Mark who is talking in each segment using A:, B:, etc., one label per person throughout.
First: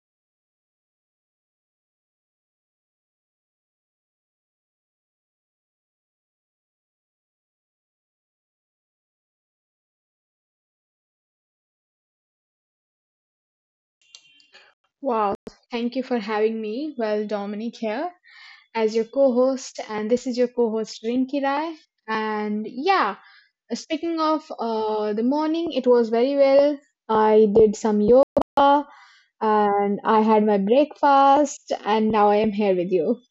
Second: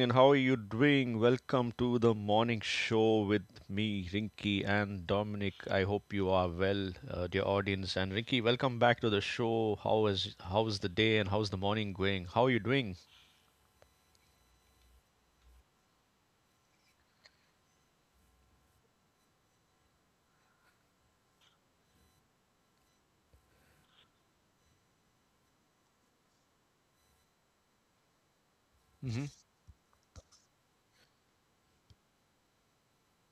A: and how are you doing? Welcome to the morning show with me, Rinky and Dominic. I hope you are well, dear audience. And Rinky, welcome back to the show. How's the day and how's the morning going? How are you doing?
B: Wow, thank you for having me. Well, Dominic here as your co host, and this is your co host Rinki Rai. And yeah, speaking of the morning, it was very well. I did some yoga and I had my breakfast, and now I am here with you.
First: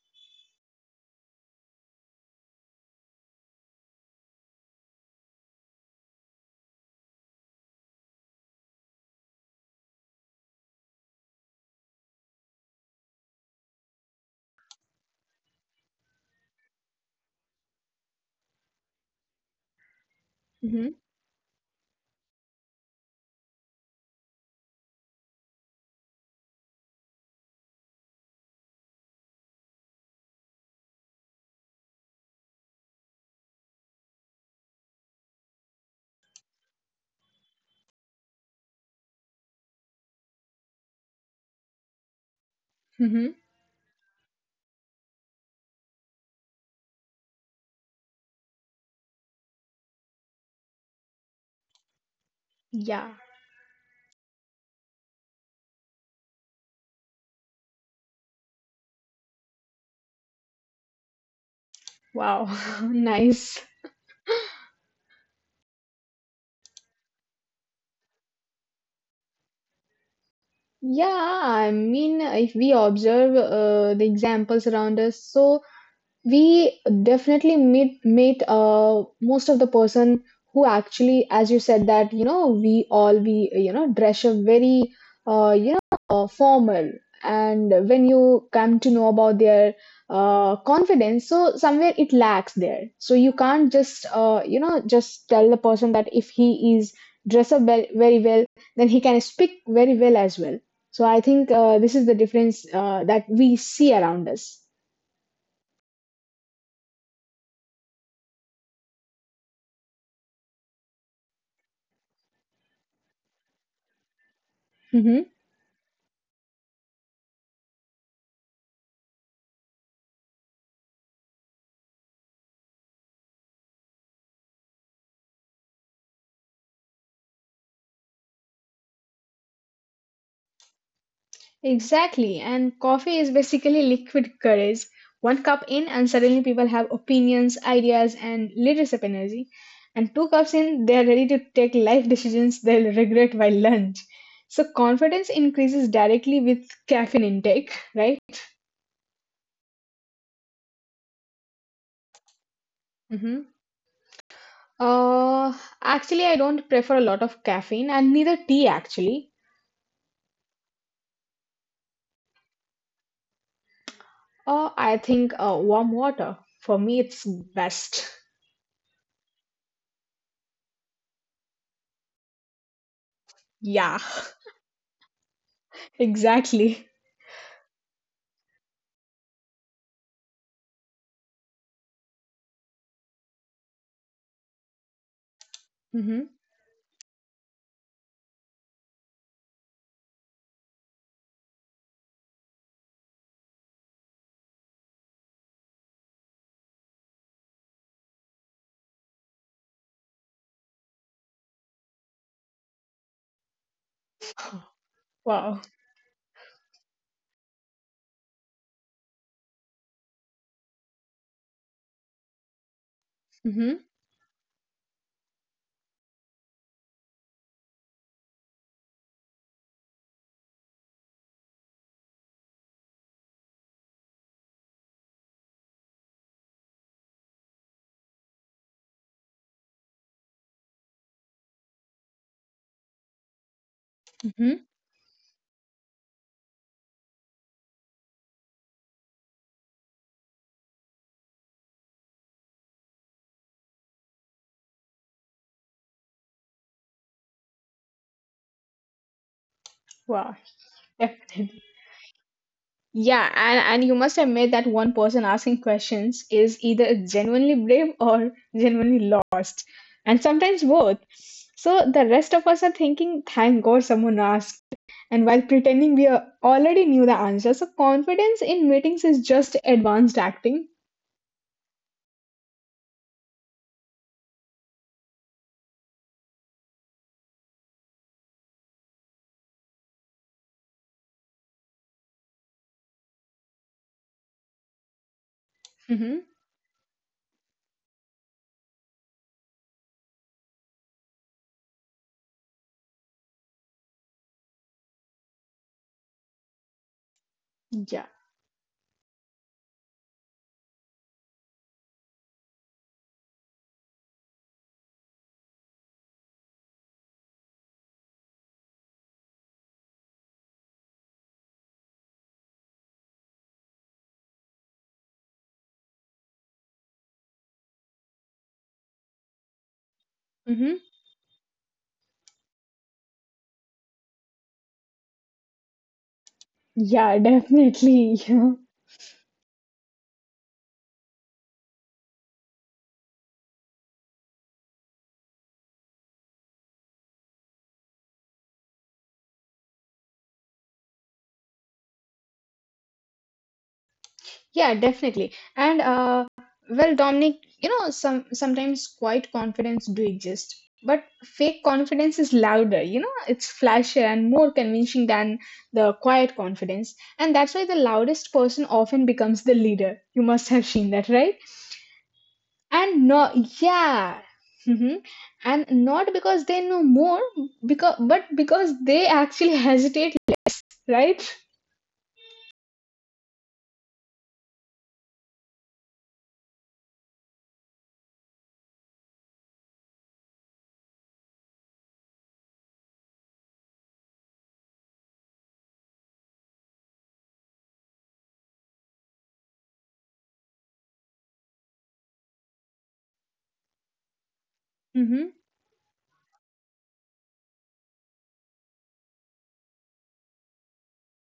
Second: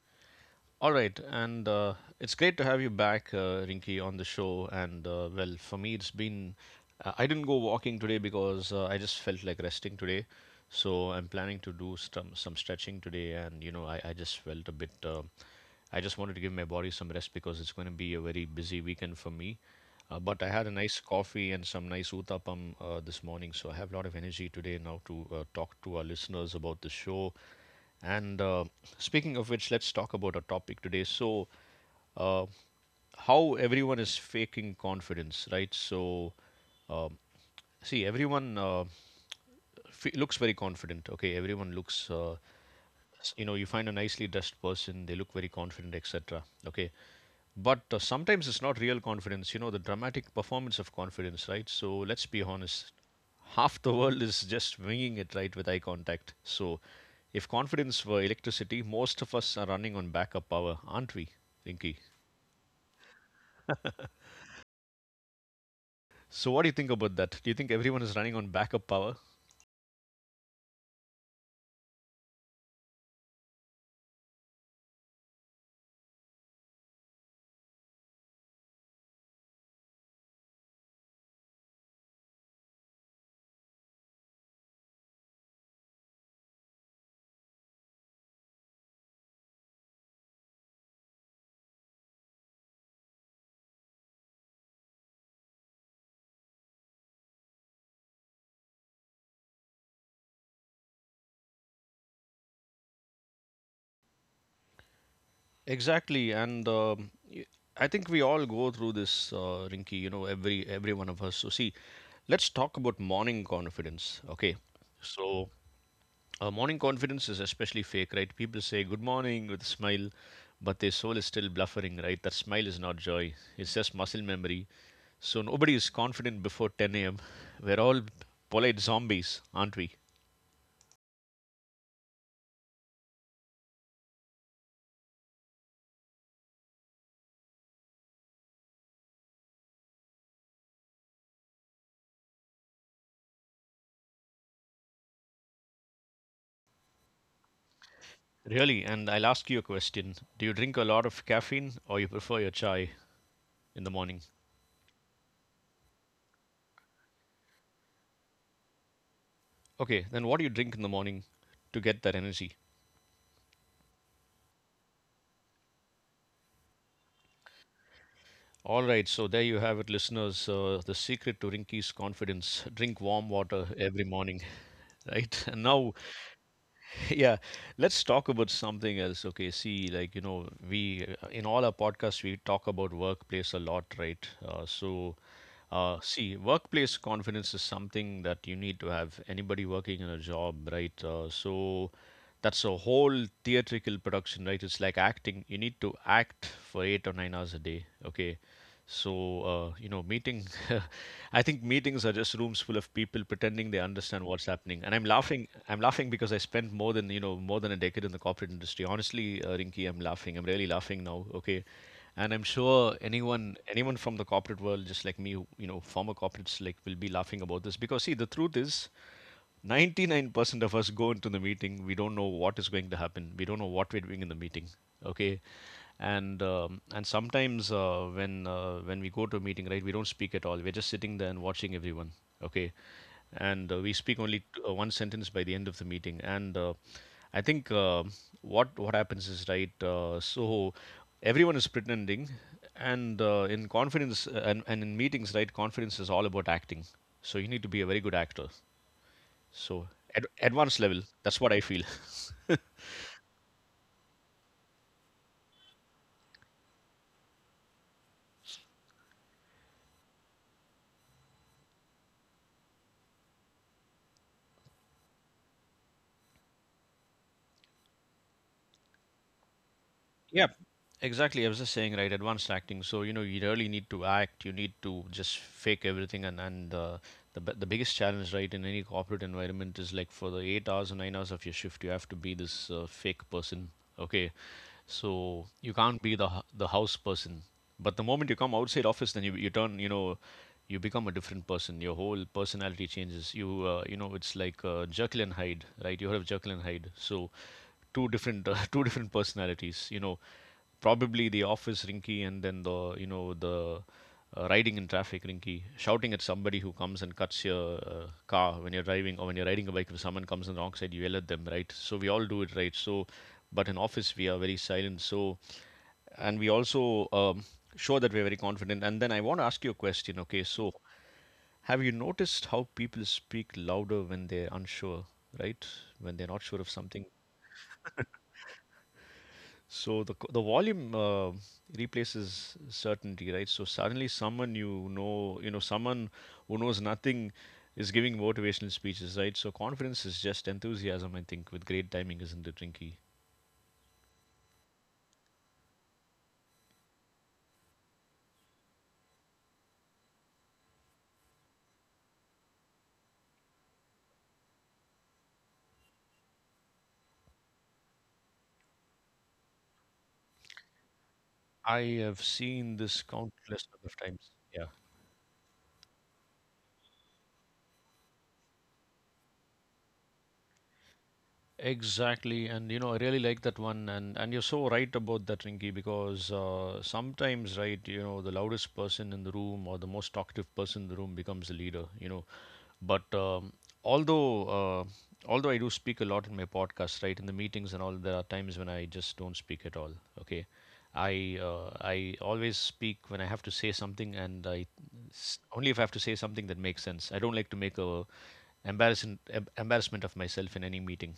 A: All right, and it's great to have you back, Rinky, on the show. And well, for me, it's been. I didn't go walking today because I just felt like resting today, so I'm planning to do some stretching today. And you know, I just felt a bit. I just wanted to give my body some rest because it's going to be a very busy weekend for me. But I had a
B: Hmm.
A: nice coffee and some nice uthapam this morning, so I have a lot of energy today now to talk to our listeners about the show and speaking of which, let's talk about our topic today. So, uh, how everyone is faking confidence, right? So, um, see, everyone looks very confident. Okay, everyone looks.
B: Hmm.
A: You know, you find a nicely dressed person, they look very confident, etc. Okay, but sometimes it's not real confidence, you know, the dramatic performance of confidence, right? So let's be honest,
B: Yeah,
A: half the world is just winging it, right, with eye contact. So if confidence were electricity, most of us are running on backup power, aren't we, Rinky?
B: wow, nice.
A: So, what do you think about that? Do you think everyone is running on backup power?
B: Yeah, I mean, if we observe the examples around us. So we definitely meet most of the person who actually, as you said, that you know we all we you know dress up very uh, you know formal, and when you come to know about their confidence, so somewhere it lacks there. So you can't just just tell the person that if he is dress up well, very well, then he can speak very well as well. So I think this is the difference that we see around us.
A: Exactly, and I think we all go through this, Rinky. You know, every one of us. So, see, let's talk about morning confidence. Okay,
B: Mhm.
A: so morning confidence is especially fake, right? People say good morning with a smile, but their soul is still bluffering, right? That smile is not joy; it's just muscle memory. So nobody is confident before 10 a.m. We're all polite zombies, aren't we?
B: Exactly, and coffee is basically liquid courage. One cup in, and suddenly people have opinions, ideas, and leadership energy. And two cups in, they are ready to take life decisions they'll regret by lunch. So confidence increases directly with caffeine intake, right?
A: Really, and I'll ask you a question. Do you drink a lot of caffeine or you prefer your chai
B: Hmm.
A: in the morning?
B: Uh, actually, I don't prefer a lot of caffeine, and neither tea actually.
A: Okay, then what do you drink in the morning to get that energy?
B: I think warm water for me it's best.
A: All right, so there you have it, listeners. The secret to Rinky's confidence, drink warm water
B: Yeah,
A: every morning, right? And now
B: exactly.
A: yeah, let's talk about something else. Okay, see, like, you know, we in all our podcasts we talk about workplace a lot, right? So,
B: Hmm.
A: see, workplace confidence is something that you need to have anybody working in a job, right? So that's a whole theatrical production, right? It's like acting, you need to act for 8 or 9 hours a day, okay? So, you know, meeting, I think meetings are just rooms full of people pretending they understand what's happening. And
B: Wow.
A: I'm laughing because I spent more than, you know, more than a decade in the corporate industry. Honestly, Rinki, I'm laughing. I'm really laughing now. Okay. And I'm sure anyone,
B: Mm-hmm.
A: anyone from the corporate world, just like me, who- you know, former corporates like will be laughing about this because see, the truth is, 99% of us go into the meeting, we don't know what is going to happen, we don't know what we're doing in the meeting, okay? And and sometimes when we go to a meeting, right, we don't speak at all, we're just sitting there and watching everyone, okay. And we speak only one sentence by the end of the meeting. And uh, i think uh, what happens is, right, so everyone is pretending. And in confidence, and in meetings, right, confidence is all about acting. So you need to be a very good actor. So
B: Wow,
A: advanced level. That's
B: definitely.
A: what I feel.
B: Yeah, and you must admit that one person asking questions is either genuinely brave or genuinely lost, and sometimes both. So the rest of us are thinking, thank God someone asked. And while pretending already knew the answer, so confidence in meetings is just advanced
A: Yeah,
B: acting.
A: exactly. I was just saying, right? Advanced acting. So you know, you really need to act. You need to just fake everything. And the biggest challenge, right, in any corporate environment is like for the 8 hours or 9 hours of your shift, you have to be this fake person. Okay, so you
B: Mm-hmm.
A: can't be the the house person, but the moment you come outside office, then you turn, you know, you become a different person, your whole personality changes. You you know, it's like Jekyll and Hyde, right? You heard of Jekyll and Hyde. So
B: Yeah.
A: two different two different personalities, you know, probably the office Rinky, and then the, you know, the riding in traffic Rinky, shouting at somebody who comes and cuts your car when you're driving, or when you're riding a bike, if someone comes on the wrong side you yell at them, right? So we all do it, right? So but in office we are very silent. So and we also show that we're very confident. And then I want to ask you a question, okay?
B: Mm-hmm.
A: So have you noticed how people speak louder when they're unsure, right, when they're not sure of
B: Yeah,
A: something?
B: definitely. Yeah.
A: So the the volume replaces certainty, right? So suddenly someone, you know, someone who knows nothing is giving motivational speeches, right? So confidence is just enthusiasm, I think, with great timing, isn't it, Rinky?
B: Yeah, definitely. And well, Dominic, you know, sometimes quiet confidence do exist, but fake confidence is louder. You know, it's flashier and more convincing than the quiet confidence, and that's why the loudest person often becomes the leader. You must have seen that, right?
A: I have seen
B: And
A: this
B: no,
A: countless number
B: yeah.
A: of times. Yeah.
B: Hmm. And not because they know more, because but because they actually hesitate, right?
A: Exactly, and you know, I really like that one, and you're so right about that, Rinky, because sometimes, right, you know, the loudest person in the room or the most talkative person in the room becomes the leader, you know. But although uh, although I do speak a lot in my podcast, right, in the meetings and all, there are times when I just don't speak at all. Okay, I always speak when I have to say something, and I
B: Mm-hmm.
A: only if I have to say something that makes sense. I don't like to make a embarrassment of myself in any meeting,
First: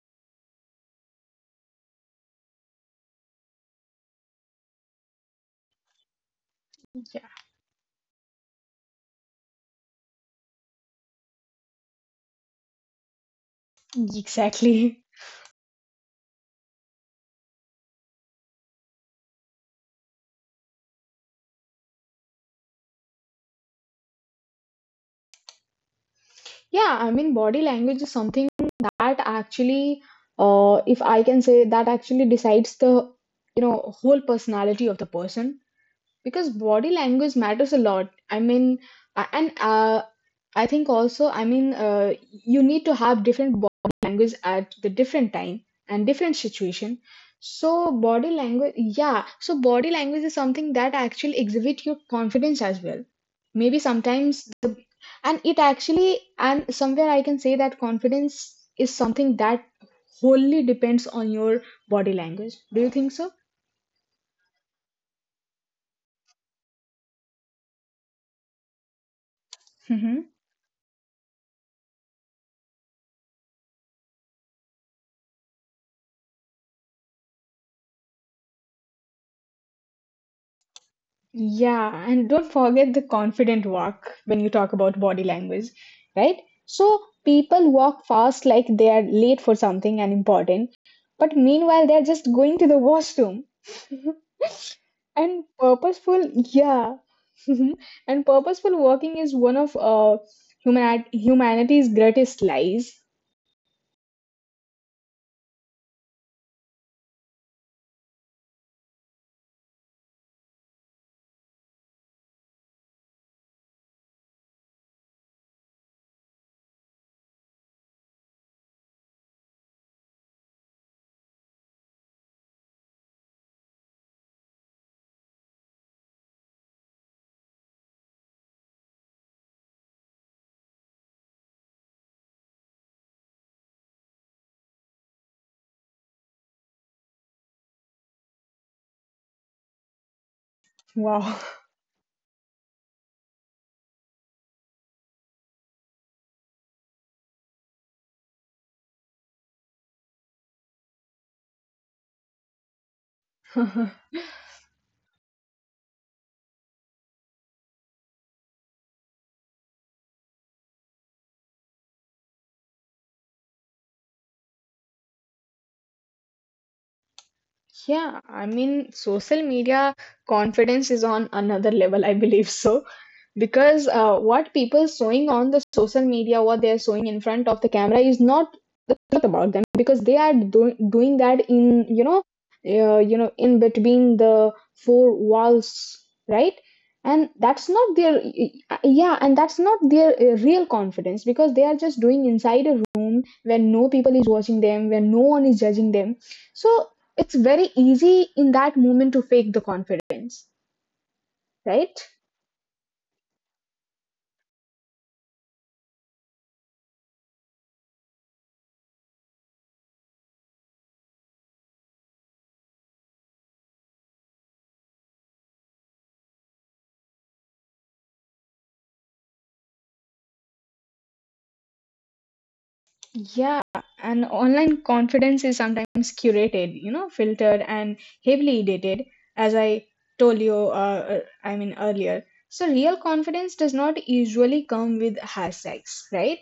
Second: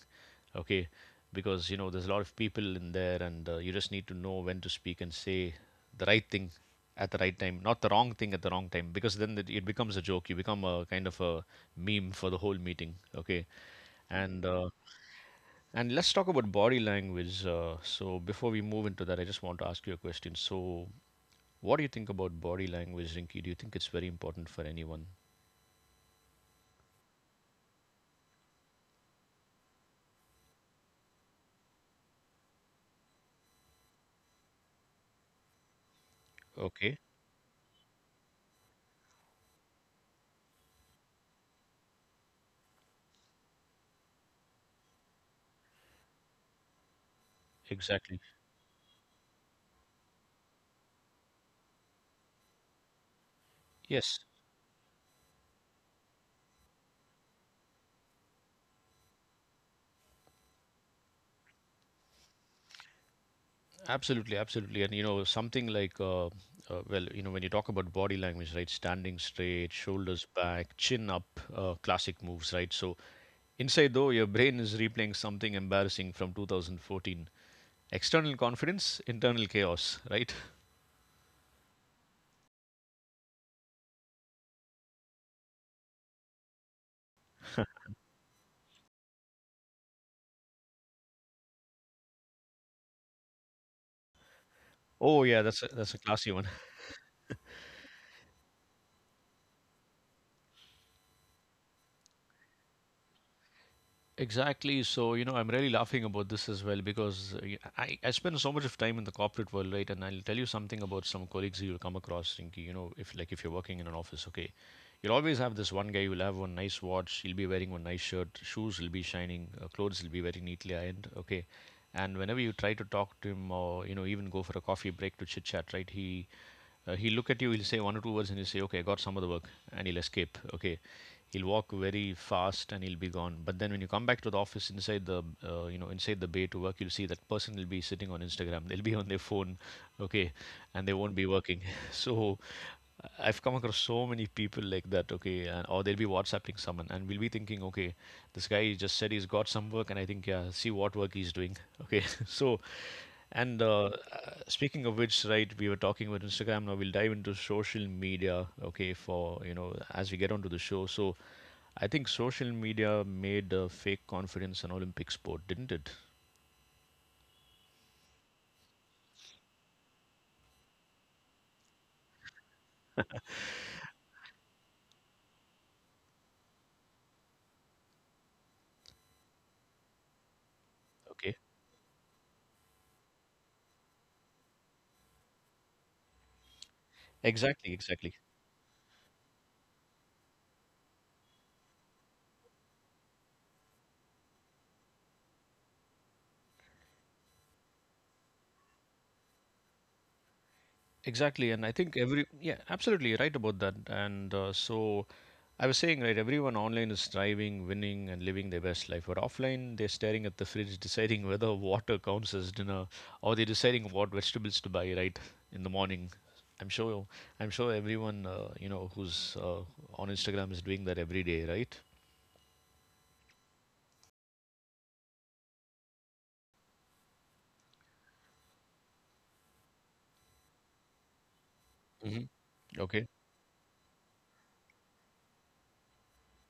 A: okay? Because you know there's a lot of people in there, and you just need to know when to speak and say the right thing at the right time, not the wrong thing at the wrong time. Because then it becomes a joke. You become a kind of a meme for the whole meeting, okay?
B: Yeah,
A: And uh,
B: exactly.
A: and let's talk about body language. So before we move into that, I just want to ask you a question. So, what do you think about body language, Rinky? Do you think it's very important for anyone?
B: Yeah, I mean, body language is something that actually, if I can say, that actually decides the, whole personality of the person, because
A: Okay,
B: body language matters a lot. I mean, and I think also, I mean, you need to have different body language at the different time and different situation. So
A: exactly.
B: body language. Yeah, so body language is something that actually exhibit your confidence as well. Maybe
A: Yes,
B: sometimes the, and it actually, and somewhere I can say that confidence is something that wholly depends on your body language. Do you think so?
A: absolutely, absolutely. And you know, something like, well, you know, when you talk about body language, right? Standing straight, shoulders back, chin up, classic moves, right? So inside though, your brain is replaying something embarrassing from 2014. External confidence, internal chaos, right?
B: Yeah, and don't forget the confident walk when you talk about body language, right? So people walk fast like they are late for something and important, but meanwhile they're just going to the washroom.
A: Oh yeah,
B: And
A: that's a
B: purposeful,
A: classy one.
B: yeah. And purposeful walking is one of humanity's greatest lies.
A: Exactly. So, you know, I'm really laughing about this as well because I spend so much of time in the corporate world, right? And I'll tell you something about some colleagues you'll come across, Rinky. You know, if like if you're working in an office, okay, you'll always have this one guy who'll have one nice watch, he'll be wearing one nice shirt, shoes will be shining, clothes will be very neatly ironed, okay. And whenever you try to talk to him or, you know, even go for a coffee break to chit chat, right, he'll look at you, he'll say one or two words, and he'll say, okay, I got some of the work, and he'll escape. Okay. He'll walk very fast and he'll be gone. But then when you come back to the office inside the, you know, inside the bay to work, you'll see that person will be sitting on Instagram. They'll be on their phone, okay, and they won't be
B: Wow.
A: working. So I've come across so many people like that, okay, and, or they'll be WhatsApping someone and we'll be thinking, okay, this guy just said he's got some work, and I think, yeah, see what work he's doing, okay. So, and speaking of which, right, we were talking about Instagram. Now we'll dive into social media, okay, for, you know, as we get onto the show. So I think social media made fake confidence an Olympic sport, didn't it?
B: Yeah, I mean, social media confidence is on another level, I believe so. Because what people showing on the social media, what they're showing in front of the camera is not the truth about them, because they are do doing
A: Okay,
B: that in, you know, in between the four walls, right? And
A: exactly,
B: that's
A: exactly.
B: not their, yeah, and that's not their real confidence, because they are just doing inside a where no people is watching them, where no one is judging them. So it's very easy in that moment to fake the confidence,
A: Exactly, and I think
B: right?
A: every, yeah, absolutely right about that. And so, I was saying right, everyone online is striving, winning, and living their best life. But offline, they're staring at the fridge, deciding whether water counts as dinner, or they're deciding what vegetables to buy right in the morning. I'm sure, I'm sure everyone you know who's on Instagram is doing that every day, right?
B: Yeah, and online confidence is sometimes curated, filtered and heavily edited, as I told you, I mean,
A: hmm
B: earlier. So real
A: Okay.
B: confidence does not usually come with hashtags, right?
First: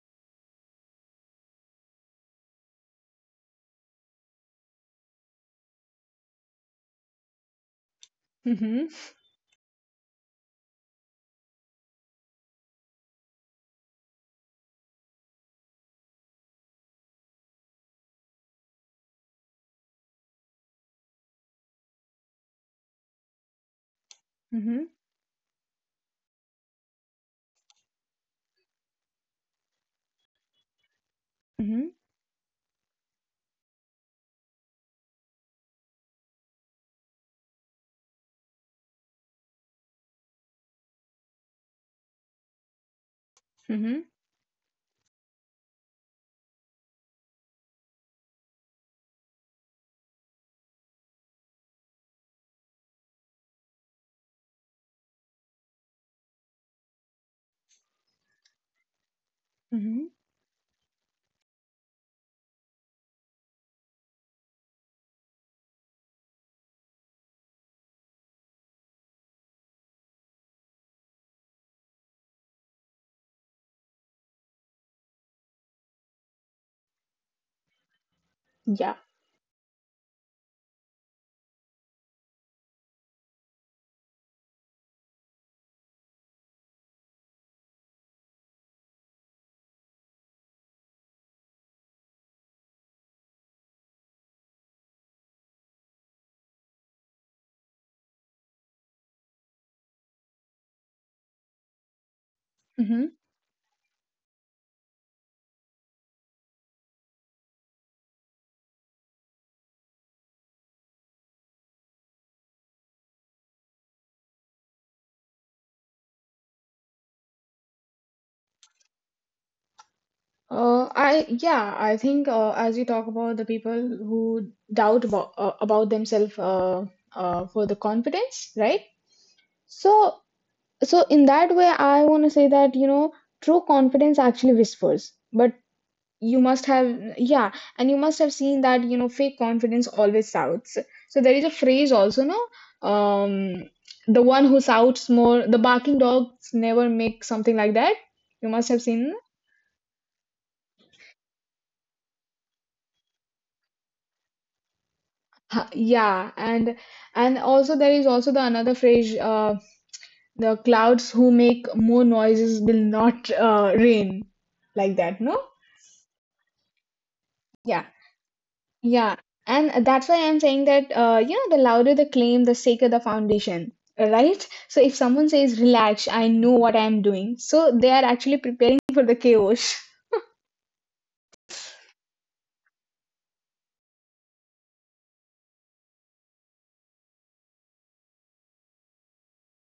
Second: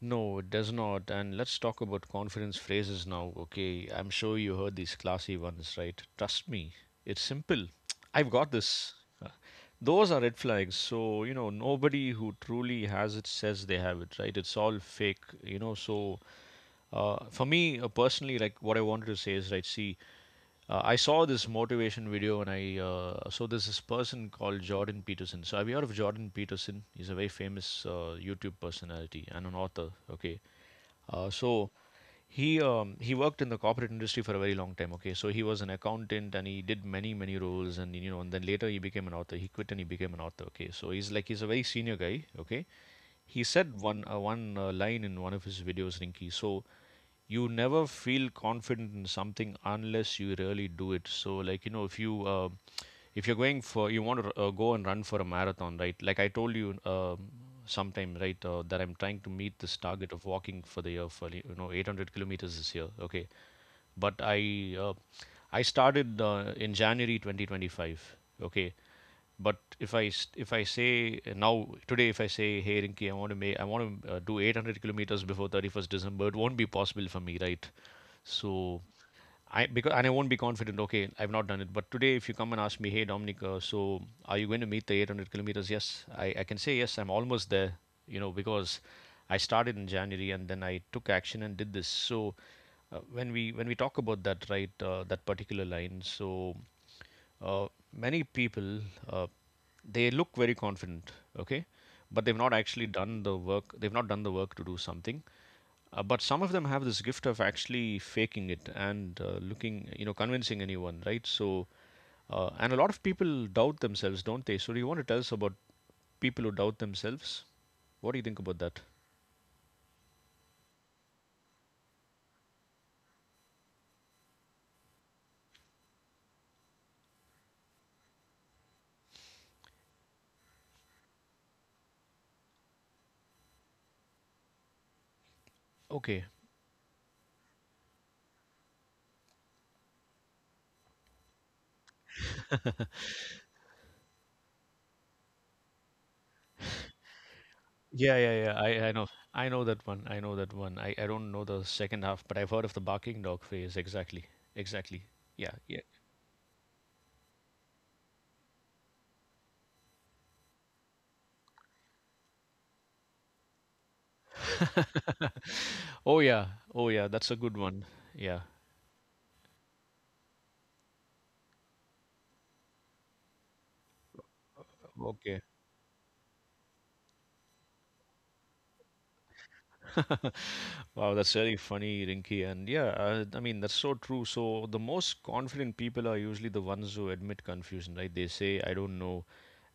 A: No, it does not. And let's talk about confidence phrases now, okay? I'm sure you heard these classy ones, right? Trust me, it's simple. I've got
B: Mm-hmm,
A: this. Uh, Those are red flags. So, you know, nobody who truly has it says they have it, right? It's all fake, you know? So, for me personally, like what I wanted to say is, right, see, I saw this motivation video and I so there's this person called
B: mm-hmm,
A: Jordan Peterson. So have you heard of Jordan Peterson? He's a very famous YouTube personality and an author. Okay, uh, so
B: mm-hmm,
A: he um, he worked in the corporate industry for a very long time. Okay, so he was an accountant and he did many roles, and you know, and then later he became an author. He quit and he became an author. Okay, so he's a very senior guy. Okay, he said one
B: mm-hmm,
A: uh, one uh, line in one of his videos, Rinky. So you never feel confident in something unless you really do it. So like you know, if you're going for you want to go and run for a marathon, right? Like I told you sometime, right, that I'm trying to meet this
B: mm-hmm.
A: target of walking for the year for you know 800 kilometers this year. Okay, but I started in January 2025. Okay, but if I say now today, if I say, hey Rinki, I want to do 800 kilometers before 31st December, it won't be possible for me, right? So I because and I won't be confident. Okay, I've not done it. But today, if you come and ask me, hey Dominic, are you going to meet the 800 kilometers? Yes, I can say yes. I'm almost there. You know, because I started in January and then I took action and did this. So when we talk about that, right, that particular line, so uh, many people, uh, they look very confident, okay, but they've not actually
B: Yeah.
A: done the work. They've not done the work to do something. But some of them have this gift of actually faking it and looking, you know, convincing anyone, right? So, and a lot of people doubt themselves, don't they? So, do you want to tell us about people who doubt themselves? What do you think about that?
B: I yeah, I think as you talk about the people who doubt about themselves for the confidence, right? So in that way, I want to say that true confidence actually whispers. But
A: Okay.
B: you must have yeah, and you must have seen that fake confidence always shouts. So there is a phrase also, no, the one who shouts more, the barking dogs never make something like that.
A: Yeah,
B: You
A: yeah, yeah.
B: must have
A: I
B: seen.
A: know. I know that one. I know that one. I don't know the second half, but I've heard of the barking dog phase. Exactly. Exactly. Yeah, yeah.
B: Yeah, and also there is also the another phrase, the clouds who make more noises will not rain, like that, no?
A: Oh, yeah. Oh, yeah. That's a good
B: Yeah,
A: one. Yeah.
B: yeah, and that's why I'm saying that yeah, the louder the claim, the safer the foundation, right? So if someone
A: Okay.
B: says relax, I know what I'm doing, so they are actually preparing for the chaos.
A: Wow, that's very funny, Rinky. And yeah, I mean, that's so true. So the most confident people are usually the ones who admit confusion, right? They say, I don't know.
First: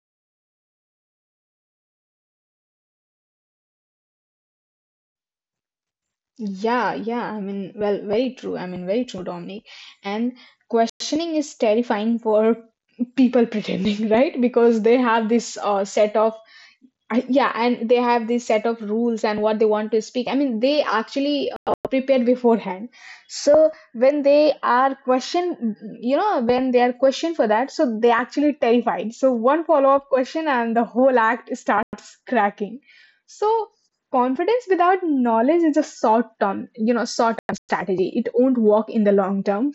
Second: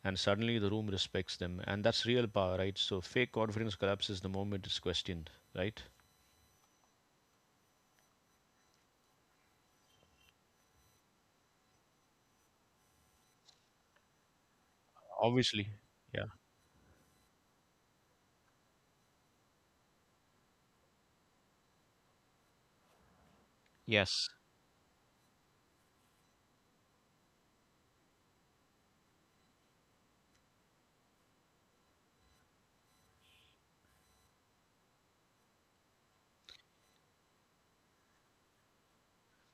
A: And suddenly the room respects them. And that's real power, right? So fake confidence collapses the moment it's questioned, right?
B: Yeah, yeah. I mean, well, very true. I mean, very true, Dominic. And questioning is terrifying for people pretending, right? Because they have this
A: Obviously.
B: set
A: Yeah.
B: of, yeah, and they have this set of rules and what they want to speak. I mean, they actually prepared beforehand, so when
A: Yes.
B: they are questioned, when they are questioned for that, so they actually terrified. So one follow-up question and the whole act starts cracking. So confidence without knowledge is a short term strategy. It won't work in the long term.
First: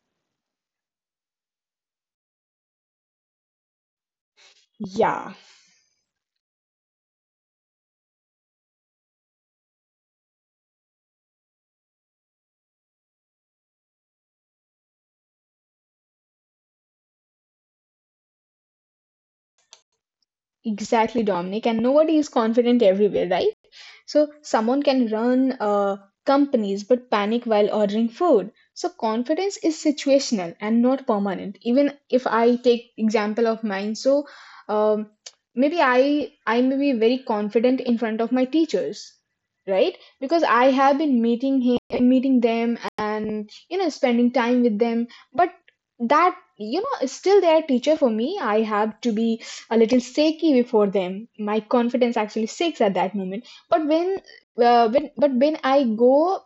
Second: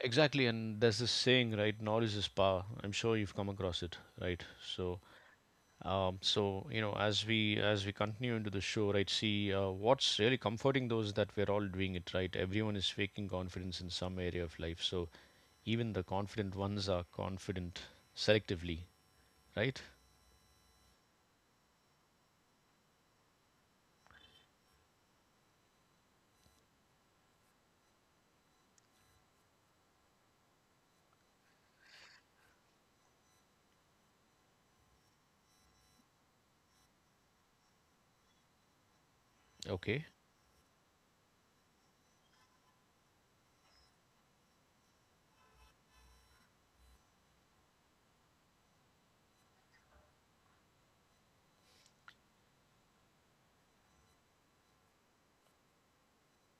A: Exactly, and there's this saying, right? Knowledge is power. I'm sure you've come across it, right? So,
B: Yeah,
A: so, you know, as we continue into the show, right? See, what's really comforting though is that we're all doing it, right? Everyone is faking confidence in some area of life. So even the confident ones are confident selectively, right?
B: exactly, Dominic, and nobody is confident everywhere, right? So someone can run companies but panic while ordering food. So confidence is situational and not permanent. Even if I take example of mine, so um, maybe I may be very confident in front of my teachers,
A: Okay.
B: right? Because I have been meeting him, meeting them, and spending time with them. But that still their teacher for me. I have to be a little shaky before them. My confidence actually shakes at that moment. But when, but when I go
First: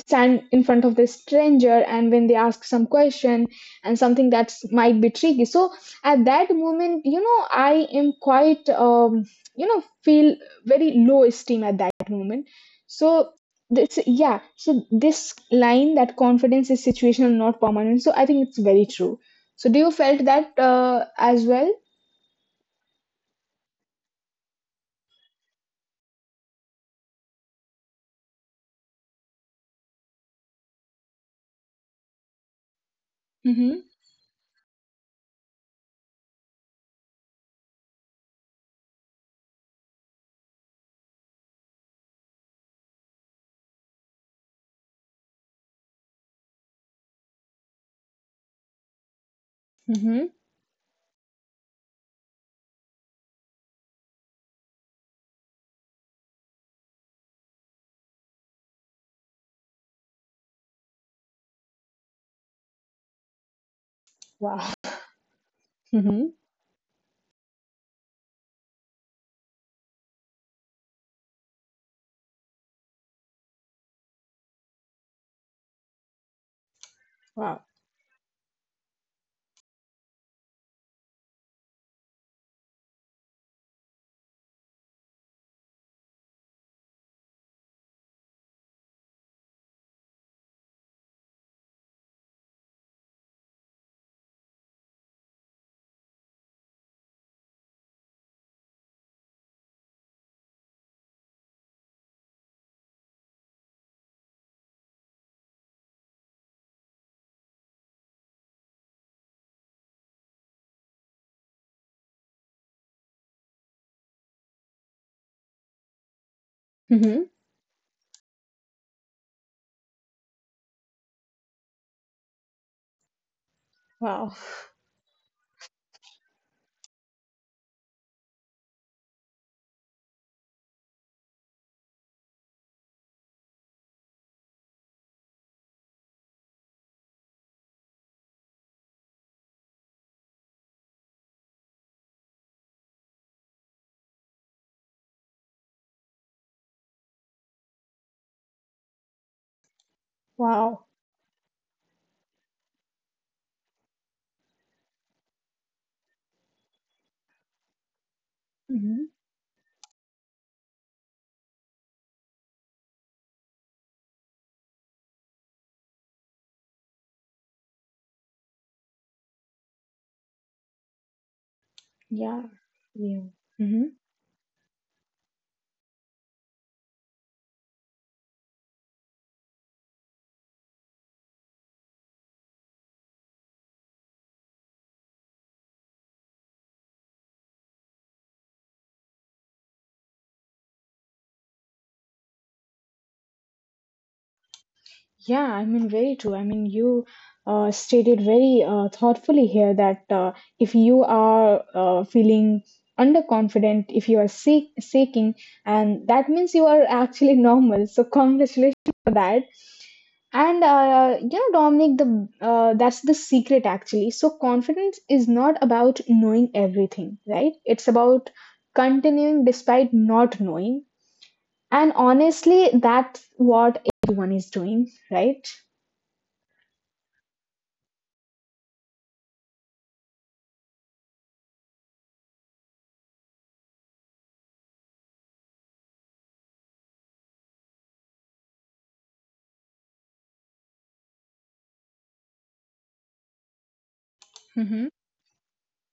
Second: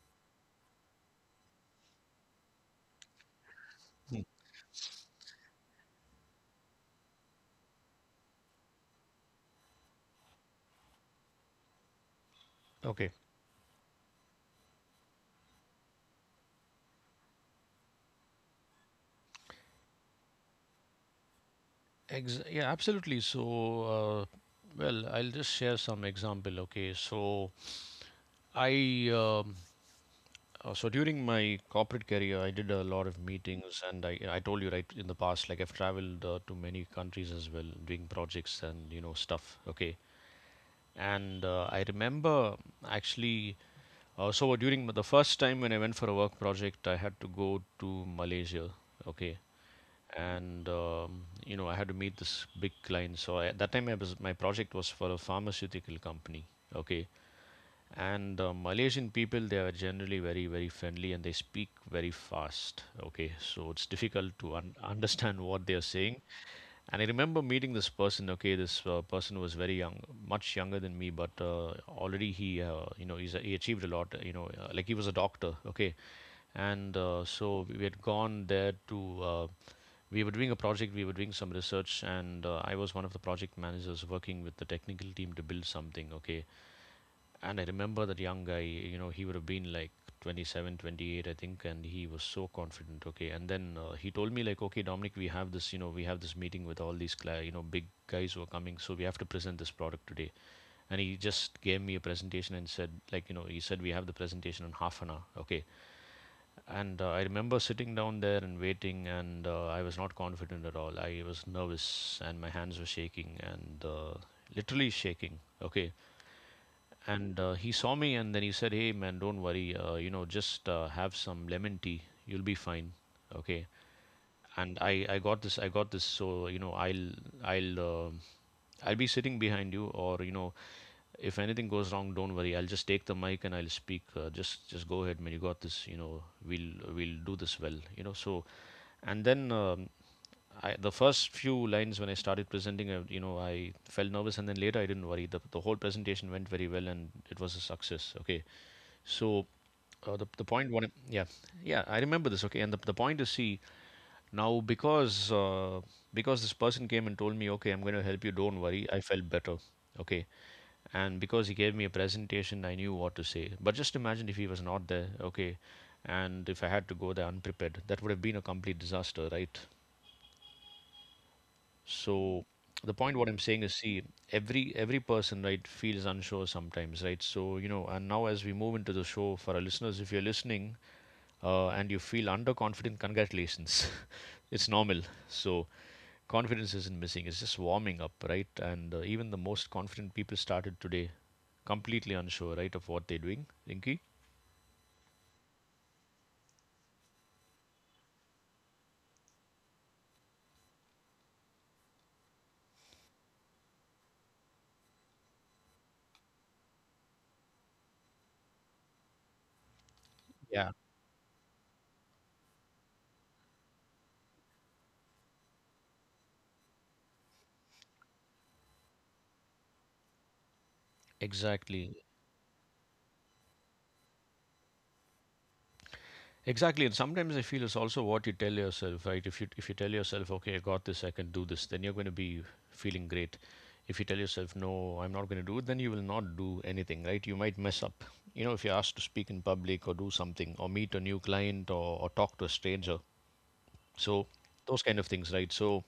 B: stand in front of this stranger and when they ask some question and
A: Mm.
B: something that's might be tricky, so at that moment, I am quite, feel very low esteem at that moment.
A: Okay.
B: So this, yeah, so this line that confidence is situational, not permanent. So I think it's very true. So do you felt that as well?
A: Yeah, absolutely. So, uh, well, I'll just share some example. Okay, so I. So during my corporate career, I did a lot of
B: Mm-hmm.
A: meetings, and I told you, right, in the past, like I've traveled to many countries as well, doing projects and you know stuff. Okay, and I remember actually, so during the first time when I went for a work project, I had to go to Malaysia. Okay,
B: Mm-hmm.
A: and you know, I had to meet this big client. So I, at that time, I was my project was for a pharmaceutical company. Okay, and Malaysian people, they are generally very friendly and they speak very fast, okay, so it's difficult to
B: Wow.
A: understand what they are saying.
B: Mm-hmm.
A: And I remember meeting this person, okay, this person was very young, much younger than me, but already he you know, he achieved a lot, you know, like he was a doctor, okay. And uh,
B: Wow.
A: so we had gone there to we were doing a project, we were doing some research, and I was one of the project managers working with the technical team to build something, okay. And I remember that young guy, you know, he would have been like 27, 28, I think, and he was so confident. Okay. And then he told me, like, okay, Dominic, we have this, you know, we have this meeting with all these, you know, big guys who are coming. So we have to present this product today. And he just gave me a presentation and said, like, you know, he said, we have the presentation in half an hour. Okay. And I remember sitting down there and waiting, and I was not confident at all. I was nervous and my hands were shaking, and literally shaking. Okay.
B: Mm-hmm.
A: And he saw me and then he said, Hey, man, don't worry. You know, just have some lemon tea. You'll be fine. Okay.
B: Wow.
A: And I got this, I got this, so you know, I'll um I'll be sitting behind you, or you know, if anything goes wrong, don't worry, I'll just take the mic and I'll speak, just go ahead, man, you got this, you know, we'll do this well, you know. So and then I, the first few lines when I started presenting, I, you know, I felt nervous, and then later I didn't worry. The whole presentation went very well, and it was a success. Okay, so the point
B: Wow.
A: one, yeah, yeah, I remember this. Okay, and the point is, see, now, because this person came and told me, okay, I'm going to help you. Don't worry. I
B: Mm-hmm.
A: felt better. Okay, and because he gave me a presentation, I knew what to say. But just imagine if he was not there. Okay, and if I had to go there unprepared, that would have been a complete disaster, right?
B: Yeah.
A: So the
B: Yeah.
A: point what I'm saying is,
B: Mm-hmm.
A: see, every person, right, feels unsure sometimes, right? So you know, and now as we move into the show for our listeners, if you're listening and you feel underconfident, congratulations, it's normal. So confidence isn't missing, it's just warming up, right? And even the most confident people started today completely unsure, right, of what they're doing, Rinky?
B: Yeah, I mean, very true. I mean, you stated very thoughtfully here that if you are feeling underconfident, if you are seeking, and that means you are actually normal. So congratulations for that. And
A: Yeah.
B: Dominic, the that's the secret actually. So confidence is not about knowing everything, right? It's about continuing despite not knowing. And
A: Exactly.
B: honestly, that's what everyone is doing, right?
A: Exactly. And sometimes I feel it's also what you tell yourself, right? If you tell yourself, okay, I got this, I can do this, then you're going to be feeling great. If you tell yourself, no, I'm not going to do it, then you will not do anything, right? You might mess up. You know, if you're asked to speak in public or do something or meet a new client or talk to a stranger. So those
B: Hmm.
A: kind of things, right? So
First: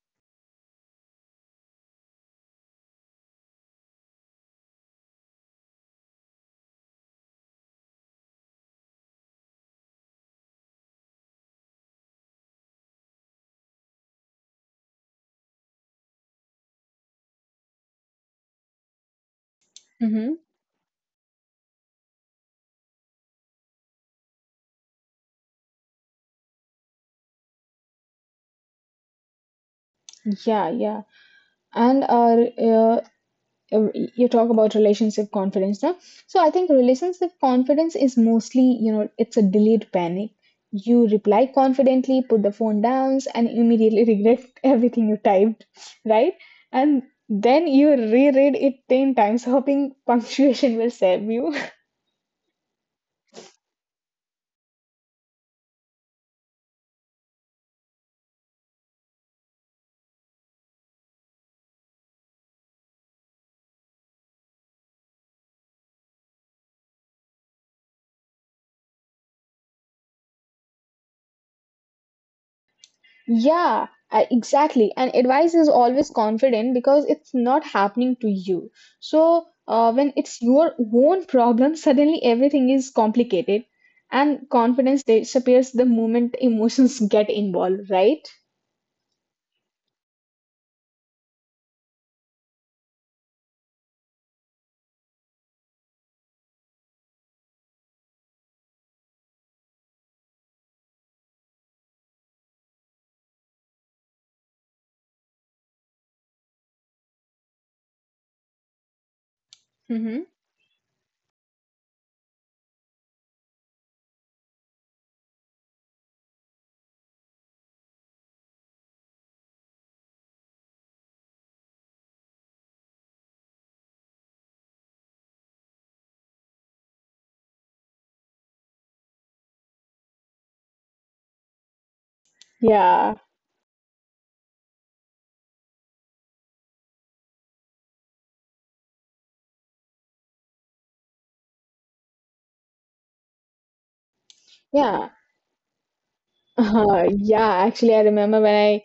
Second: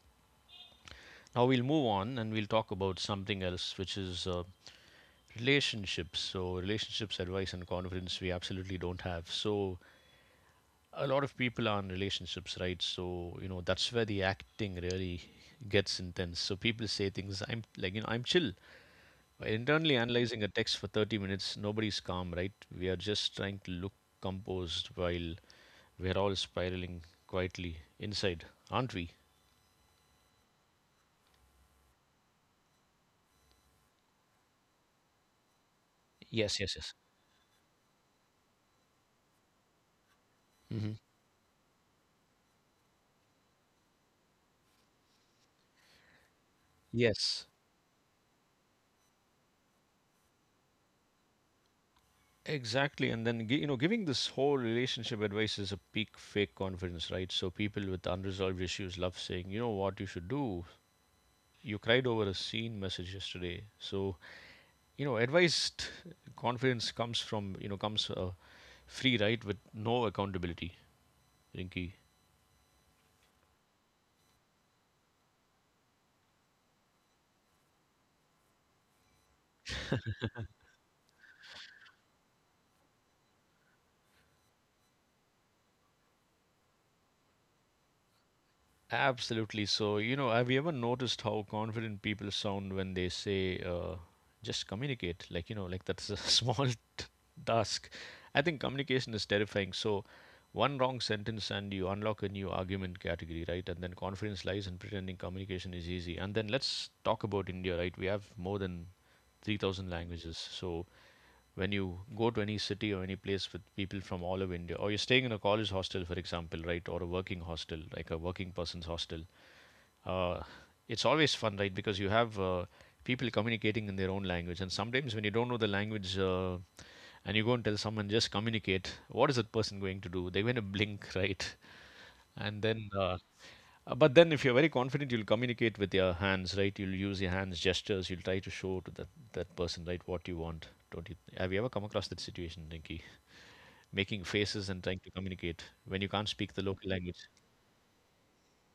A: now we'll move on and we'll talk about something else, which is relationships. So, relationships advice and conference we absolutely don't have. So, a lot of people are in relationships, right? So, you know, that's where the acting really gets intense. So, people say things, I'm like, you know, I'm chill. By internally
B: Mm-hmm.
A: analyzing a text for 30 minutes, nobody's calm, right? We are just trying to look composed while we're all spiraling quietly inside, aren't we?
B: Yeah, yeah. And uh, you talk about relationship confidence now. So I
A: Yes,
B: think
A: yes, yes.
B: relationship confidence is mostly, it's a delayed panic.
A: hmm
B: You reply confidently, put the phone down, and immediately regret everything you typed, right? And
A: Yes.
B: then you reread it 10 times, hoping punctuation will save you.
A: Exactly, and then you know, giving this whole relationship advice is a peak fake confidence, right? So people with unresolved issues love saying, "You know what you should do? You cried over a scene message yesterday." So you know, advised confidence comes from you know comes free, right, with no accountability, Rinky.
B: Yeah, exactly. And advice is always confident because it's not happening to you. So, when it's your own problem, suddenly everything is complicated and confidence disappears the moment emotions get involved, right?
A: Absolutely. So, you know, have you ever noticed how confident people sound when they say, just communicate? Like, you know, like that's a small t- task. I think communication is terrifying. So, one wrong sentence and you unlock a new argument category, right? And then confidence lies in pretending communication is easy. And then let's talk about India, right? We have more than 3,000
B: Hmm.
A: languages. So, when you go to any city or any place with people from all over India, or you're staying in a college hostel, for example, right, or a working hostel, like a working person's hostel, uh, it's always fun, right, because you have people communicating in their own language. And sometimes when you don't know the language and you go and tell someone, just communicate, what is that person going to do? They're going to blink, right? And then,
B: Yeah,
A: but then if you're very confident, you'll communicate with your hands, right? You'll use your hands, gestures, you'll try to show to that person, right, what you want. Don't you? Have you ever come across that situation, Rinki? Making faces and
B: yeah,
A: trying to communicate when you can't speak the local language.
B: yeah. Actually, I remember when I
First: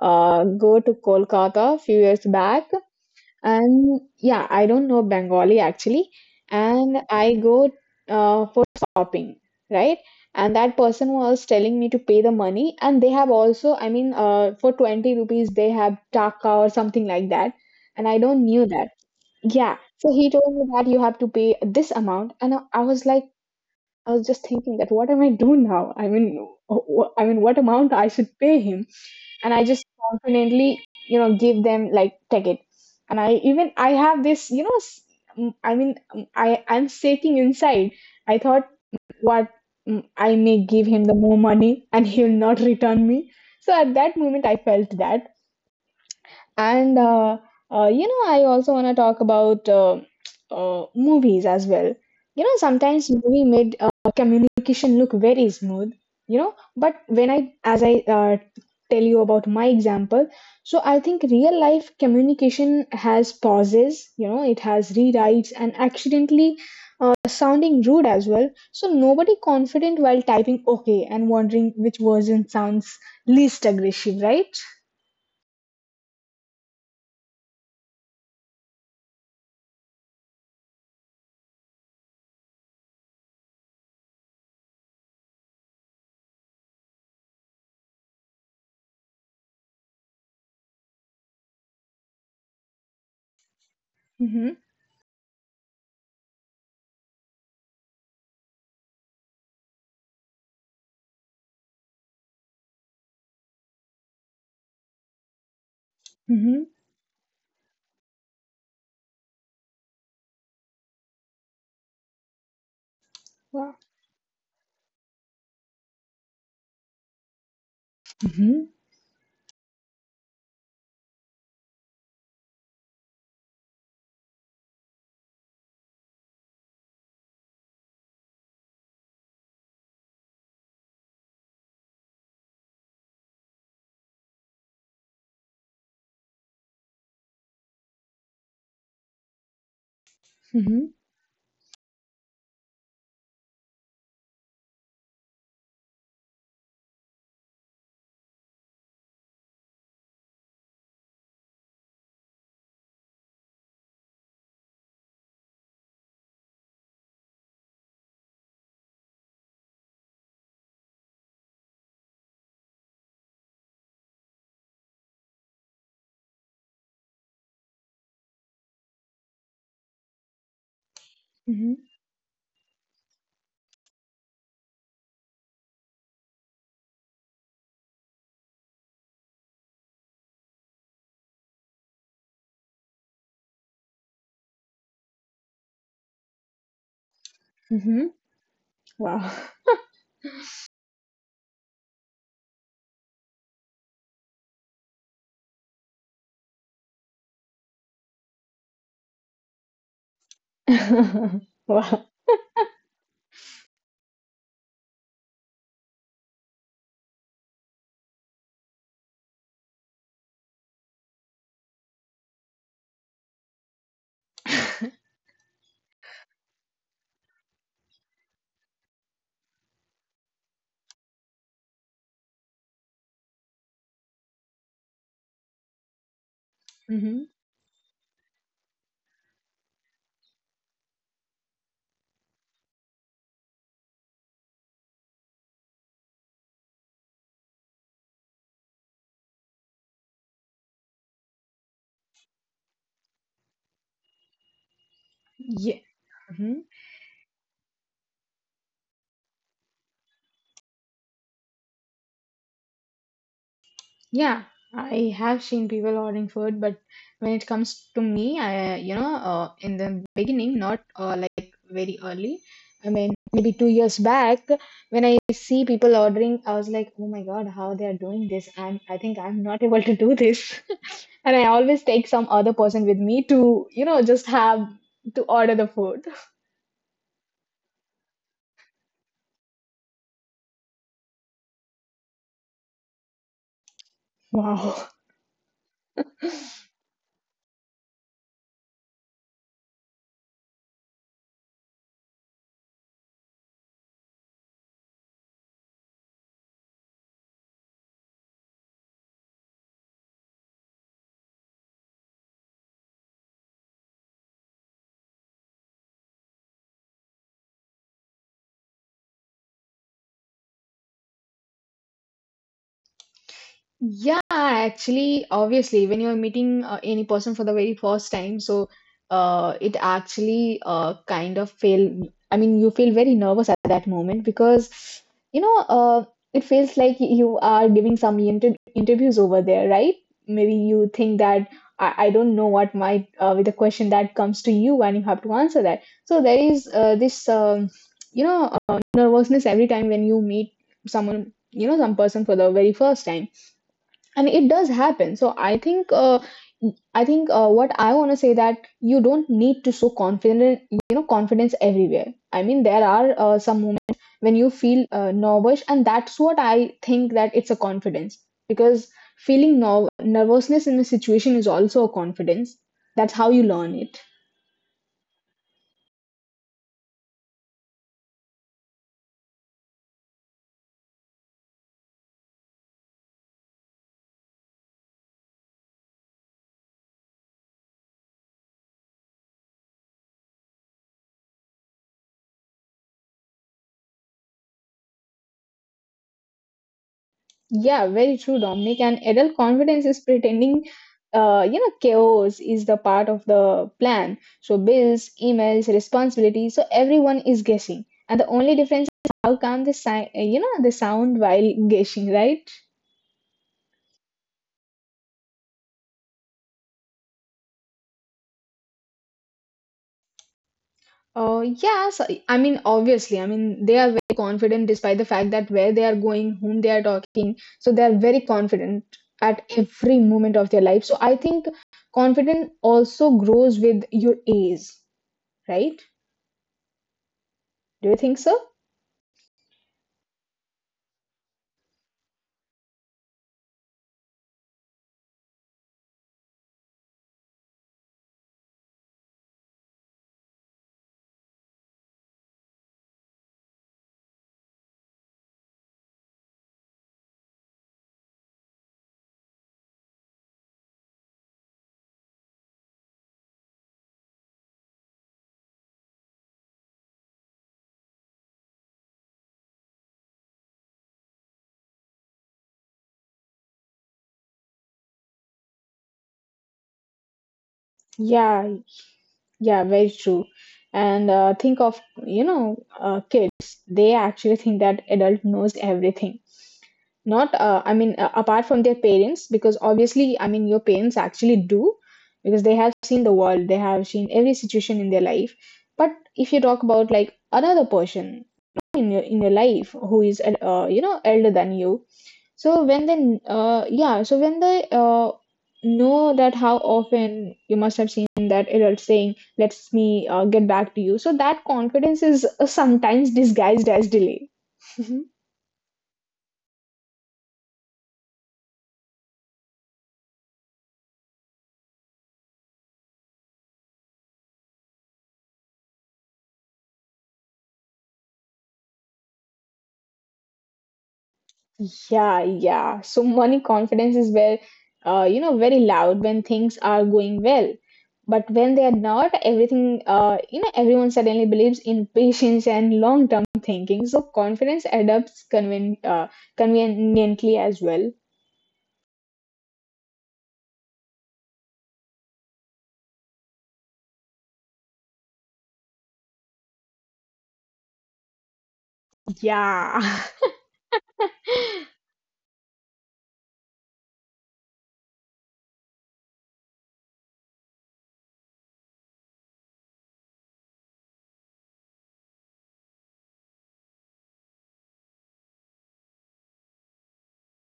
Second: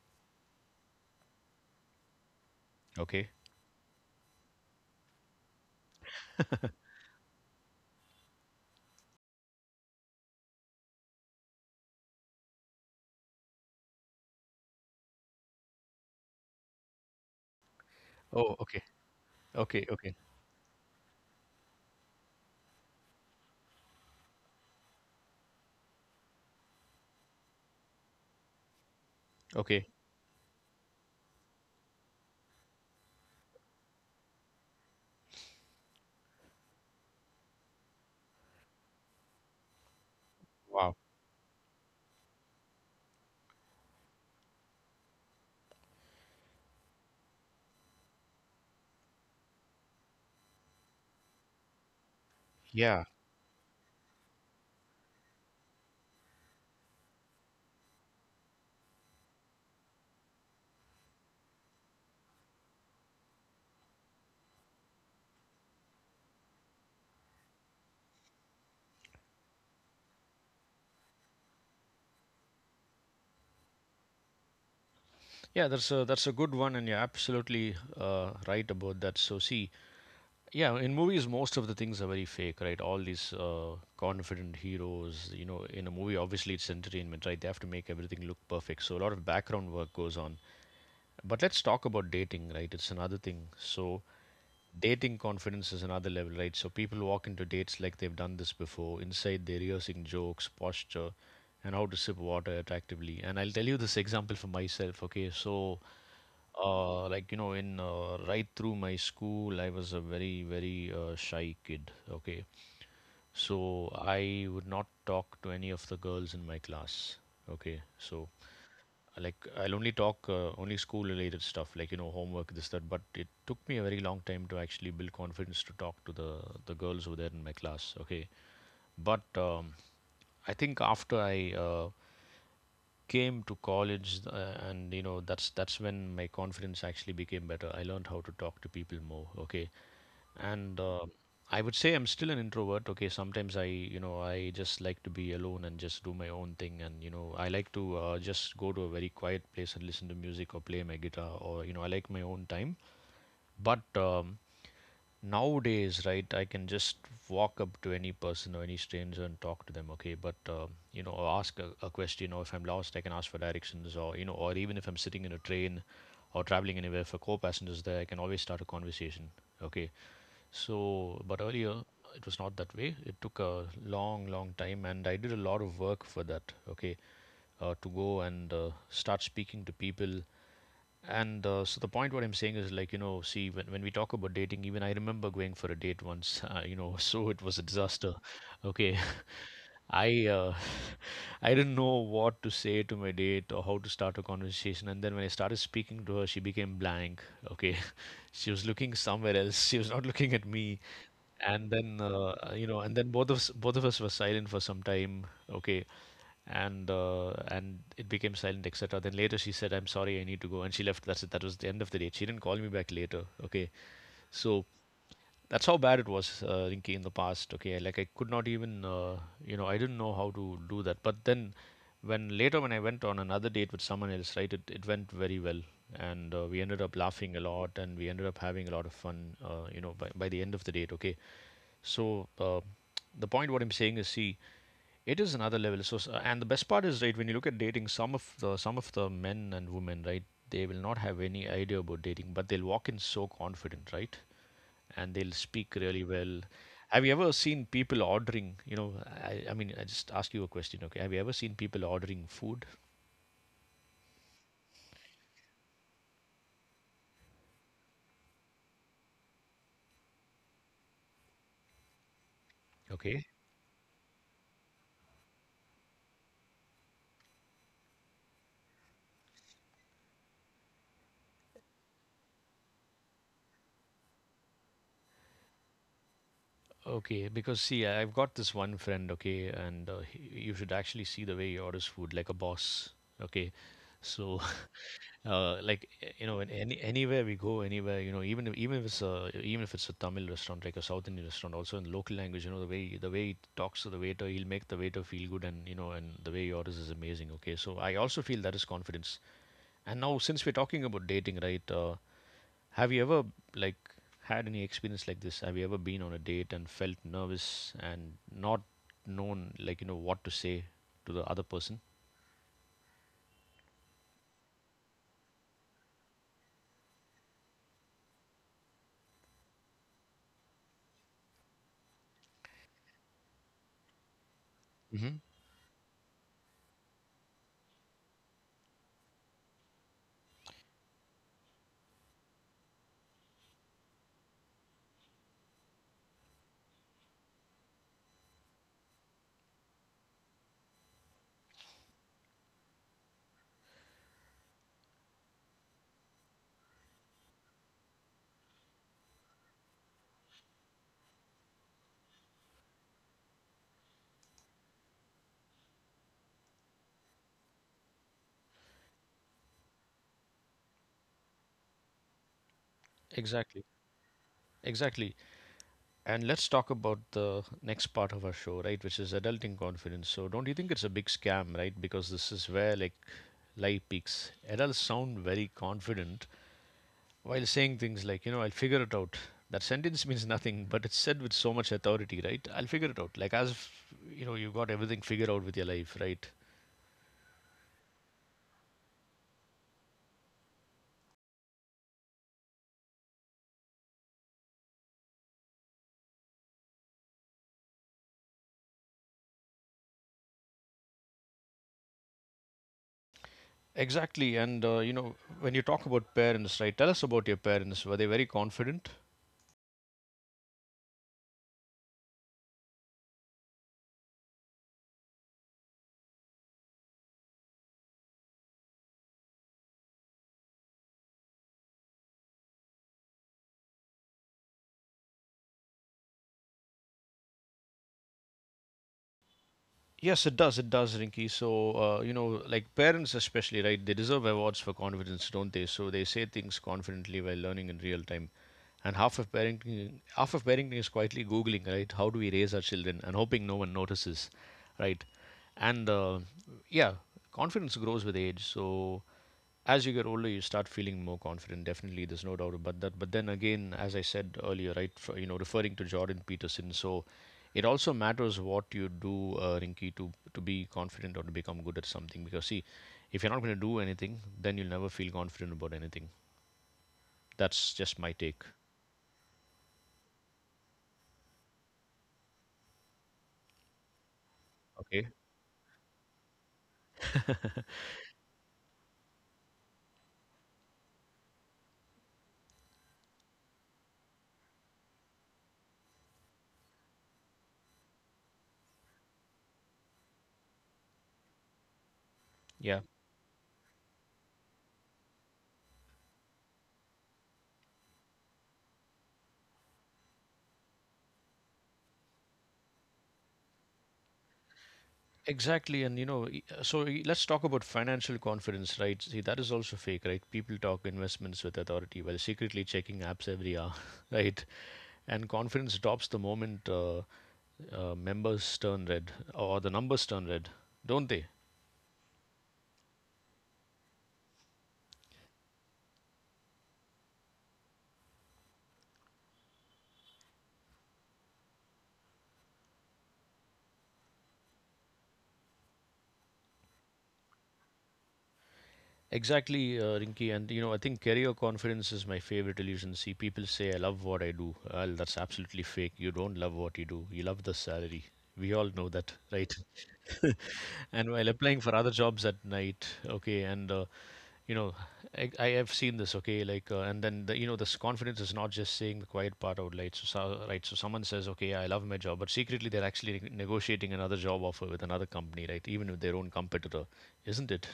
B: go to Kolkata a few years back.
A: Okay.
B: And yeah, I don't know Bengali actually. And I go for shopping, right? And that person was telling me to pay the money. And they have also, I mean, for 20 rupees, they have taka or something like that. And I
A: Oh,
B: don't
A: okay.
B: knew that.
A: Okay.
B: Yeah.
A: Okay.
B: So he told me that you have to pay this amount. And I was like, I was just thinking that what am I doing now? I mean, I mean, what amount I should pay him? And I
A: Okay.
B: just confidently, give them like take it. And I even I have this, I mean, I'm shaking inside. I thought, what, I may
A: Wow.
B: give him the more money and he'll not return me. So at that moment, I felt that. And I also want to talk about movies as well. You know,
A: Yeah.
B: sometimes movie made communication look very smooth. But when I, as I tell you about my example, so I think real life communication has pauses. It has rewrites and accidentally sounding rude as well. So nobody confident while typing okay and wondering which version sounds least aggressive, right?
A: Yeah, that's a good one, and you're absolutely right about that. So see, yeah, in movies, most of the things are very fake, right? All these confident heroes, in a movie, obviously it's entertainment, right? They have to make everything look perfect. So a lot of background work goes on. But let's talk about dating, right? It's another thing. So
B: Mm-hmm.
A: dating confidence is another level, right? So people walk into dates like they've done this before. Inside, they're rehearsing jokes, posture, and how to sip water attractively. And I'll tell you this example for myself, okay? So.
B: Mm-hmm.
A: Like you know, in right through my school, I was a very very shy kid. Okay, so
B: Wow.
A: I would not talk to any of the girls in my class. Okay, so like I'll only talk only school related stuff, like homework this that. But it took me a very long time to actually build confidence to talk to the girls over there in my class. Okay, but I think after I came to college and that's when my confidence actually became better. I learned how to talk to people more. Okay, and
B: Mhm.
A: I would say I'm still an introvert. Okay, sometimes I you know I just like to be alone and just do my own thing. And I like to just go to a very quiet place and listen to music or play my guitar. Or I like my own time. But nowadays, right, I can just walk up to any person or any stranger and talk to them. Okay, but or ask a question. Or if I'm lost, I can ask for directions. Or or even if I'm sitting in a train or traveling anywhere, if a co-passenger's there, I can always start a conversation. Okay, so but earlier
B: Mhm.
A: it was not that way. It took a long long time and I did a lot of work for that. Okay, to go and start speaking to people. And so the point what I'm saying is, like see, when we talk about dating, even I remember going for a date once, so it was a disaster.
B: Mhm.
A: Okay,
B: Wow.
A: I I didn't know what to say to my date or how to start a conversation. And then when I started speaking to her, she became blank. Okay, she was looking somewhere else. She was not looking at me. And then
B: Wow.
A: both of us were silent for some time. Okay, and it became silent et cetera. Then later she said, I'm sorry, I need to go. And she left. That's it. That was the end of the date. She didn't call me back later. Okay, so that's how bad it was, Rinky, in the past. Okay, like I could not even, I didn't know how to do that. But then, when later when I went on another date with someone else, right, it went very well. And we ended up laughing
B: Mhm.
A: a lot. And we ended up having a lot of fun, by the end of the date. Okay, so the point what I'm saying is, see, it is another level. So, and the best part is, right, when you look at dating, some of the men and women, right, they will not have any idea about dating, but they'll walk in so confident, right? And they'll speak
B: Yeah.
A: really well.
B: Mhm.
A: Have you ever seen people ordering? You know, I mean, I just ask you a question, okay? Have you ever seen people ordering food?
B: Yeah. I have seen people ordering food, but when it comes to me, in the beginning, not like very early. I
A: Okay.
B: mean, maybe 2 years back, when I see people ordering, I was like, oh my god, how they are doing this? I think I'm not able to do this. And I always take some other person with me to, just have to order the food.
A: Okay, because see, I've got this one friend, okay, and you should actually see the way he orders food like a boss, okay? So
B: Wow.
A: like, in anywhere we go, anywhere even if it's a Tamil restaurant, like a South Indian restaurant, also in the local language, the way he talks to the waiter, he'll make the waiter feel good. And and the way he orders is amazing. Okay, so I also feel that is confidence. And now, since we're talking about dating, right? Have you ever like had any experience like this? Have you ever been on a date and felt nervous and not known, like what to say to the other person?
B: Yeah, actually, obviously, when you're meeting any person for the very first time, so it actually kind of feel, I mean, you feel very nervous at that moment because,
A: Hmm.
B: you know, uh, it feels like you are giving some interviews over there, right? Maybe you think that I don't know what might with the question that comes to you and you have to answer that. So there is nervousness every time when you meet someone, you know, some person for the very first time, and it does happen. So I think what I want to say that you don't need to show confident, you know, confidence everywhere. I mean, there are some moments when you feel nervous, and that's what I think, that it's a confidence, because feeling nervousness in a situation is also a confidence. That's how you
A: Exactly.
B: learn it.
A: Exactly. And let's talk about the next part of our show, right, which is adulting confidence. So, don't you think it's a big scam, right? Because this is where like lie peaks. Adults sound very confident while saying things like, I'll figure it out. That sentence means nothing, but it's said with so much authority, right? I'll figure it out. Like as if, you got everything figured out with your life, right?
B: Yeah, very true, Dominic. And adult confidence is pretending, you know, chaos is the part of the plan. So bills, emails, responsibilities. So everyone is guessing, and the only difference is how calm the you know, the sound while guessing, right?
A: Exactly. And, when you talk about parents, right, tell us about your parents. Were they very confident?
B: Yes, I mean, obviously, I mean, they are very confident despite the fact that where they are going, whom they are talking. So they are very confident at every moment of their life. So I think confidence also grows with your age, right? Do you think so?
A: Yes, it does. It does, Rinky. So, like parents especially, right? They deserve awards for confidence, don't they? So they say things confidently while learning in real time. And half of parenting is quietly googling, right? How do we raise our children and hoping no one notices, right? And yeah, confidence grows with age. So as you get older, you start feeling more confident. Definitely, there's no doubt about that. But then again, as I said earlier, right, for, you know referring to Jordan Peterson. So it also matters what you do, Rinky, to be confident or to become good at something. Because see, if you're not going to do anything, then you'll never feel confident about anything. That's just my take.
B: Yeah, yeah, very true. And think of, you know, kids, they actually think that
A: Okay.
B: adult knows everything. Not, I mean, apart from their parents, because obviously, I mean, your parents actually do, because they have seen the world, they have seen every situation in their life. But if you talk about like another person in your life who is, you know, elder than you, so
A: Yeah.
B: when they yeah, so when they know that how often you must have seen that adult saying, "Let's me get back to you," so that confidence is sometimes disguised as delay.
A: Exactly, and you know, e- so e- let's talk about financial confidence, right? See, that is also fake, right? People talk investments with authority while secretly checking apps every hour, right? And confidence drops the moment members turn red or the numbers turn red, don't they?
B: Yeah, yeah. So money confidence is where, you know, very loud when things are going well. But when they are not, everything, you know, everyone suddenly believes in patience and long-term thinking. So confidence adapts conveniently as well.
A: Exactly, Rinki. And I think career confidence is my favorite illusion. See, people say, I love what I do. Well, that's absolutely fake. You don't love what you do, you love the salary. We all know that, right?
B: Yeah.
A: And while applying for other jobs at night, okay, and you know, I have seen this, okay, like, and then this confidence is not just saying the quiet part out loud. So, right, so someone says, okay, I love my job, but secretly they're actually negotiating another job offer with another company, right? Even with their own competitor, isn't it?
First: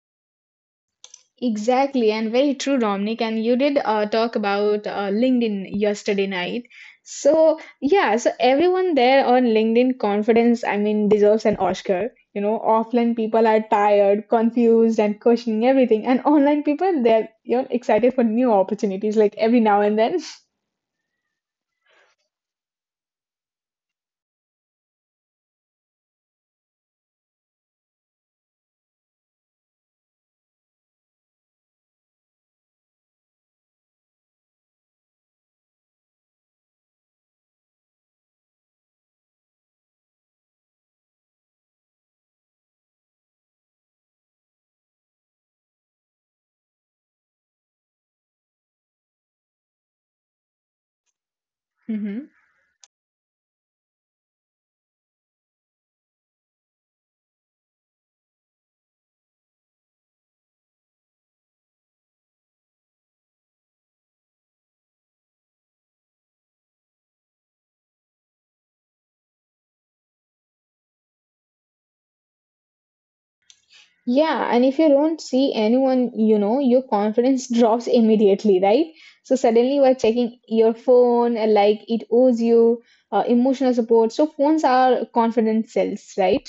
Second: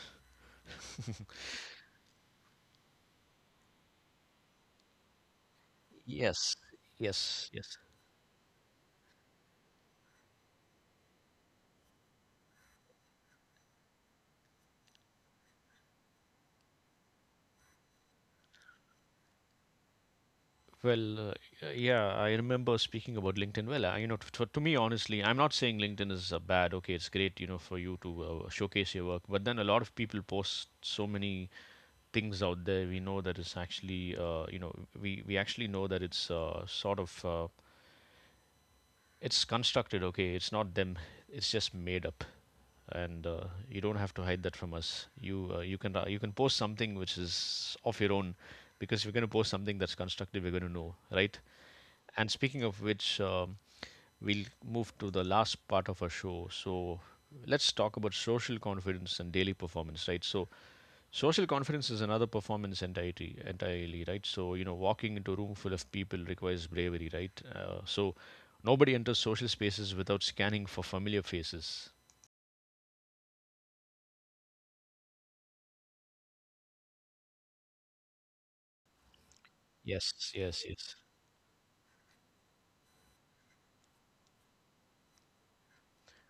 B: Exactly, and very true, Dominic. And you did talk about LinkedIn yesterday
A: Yes,
B: night.
A: yes,
B: So,
A: yes.
B: yeah, so everyone there on LinkedIn confidence, I mean, deserves an Oscar. You know, offline people are tired, confused, and questioning everything. And online people, they're, you know, excited for new opportunities like every now and then.
A: Well, yeah, I remember speaking about LinkedIn. Well, I, you know, to me, honestly, I'm not saying LinkedIn is bad. Okay, it's great, for you to showcase your work. But then a lot of people post so many things out there. We know that it's actually, we actually know that it's sort of. It's constructed. Okay, it's not them. It's just made up. And you don't have to hide that from us. You can post something which is of your own. Because if you're going to post something that's constructive, we're going to know, right? And speaking of which, we'll move to the last part of our show. So let's talk about social confidence and daily performance, right? So social confidence is another performance entirely, right? So, walking into a room full of people requires bravery, right? So, nobody enters social spaces without scanning for familiar faces.
B: Yeah, and if you don't see anyone, you know, your confidence drops immediately, right? So suddenly you are
A: Yes,
B: checking your
A: yes, yes.
B: phone, like it owes you emotional support. So phones are confidence cells, right?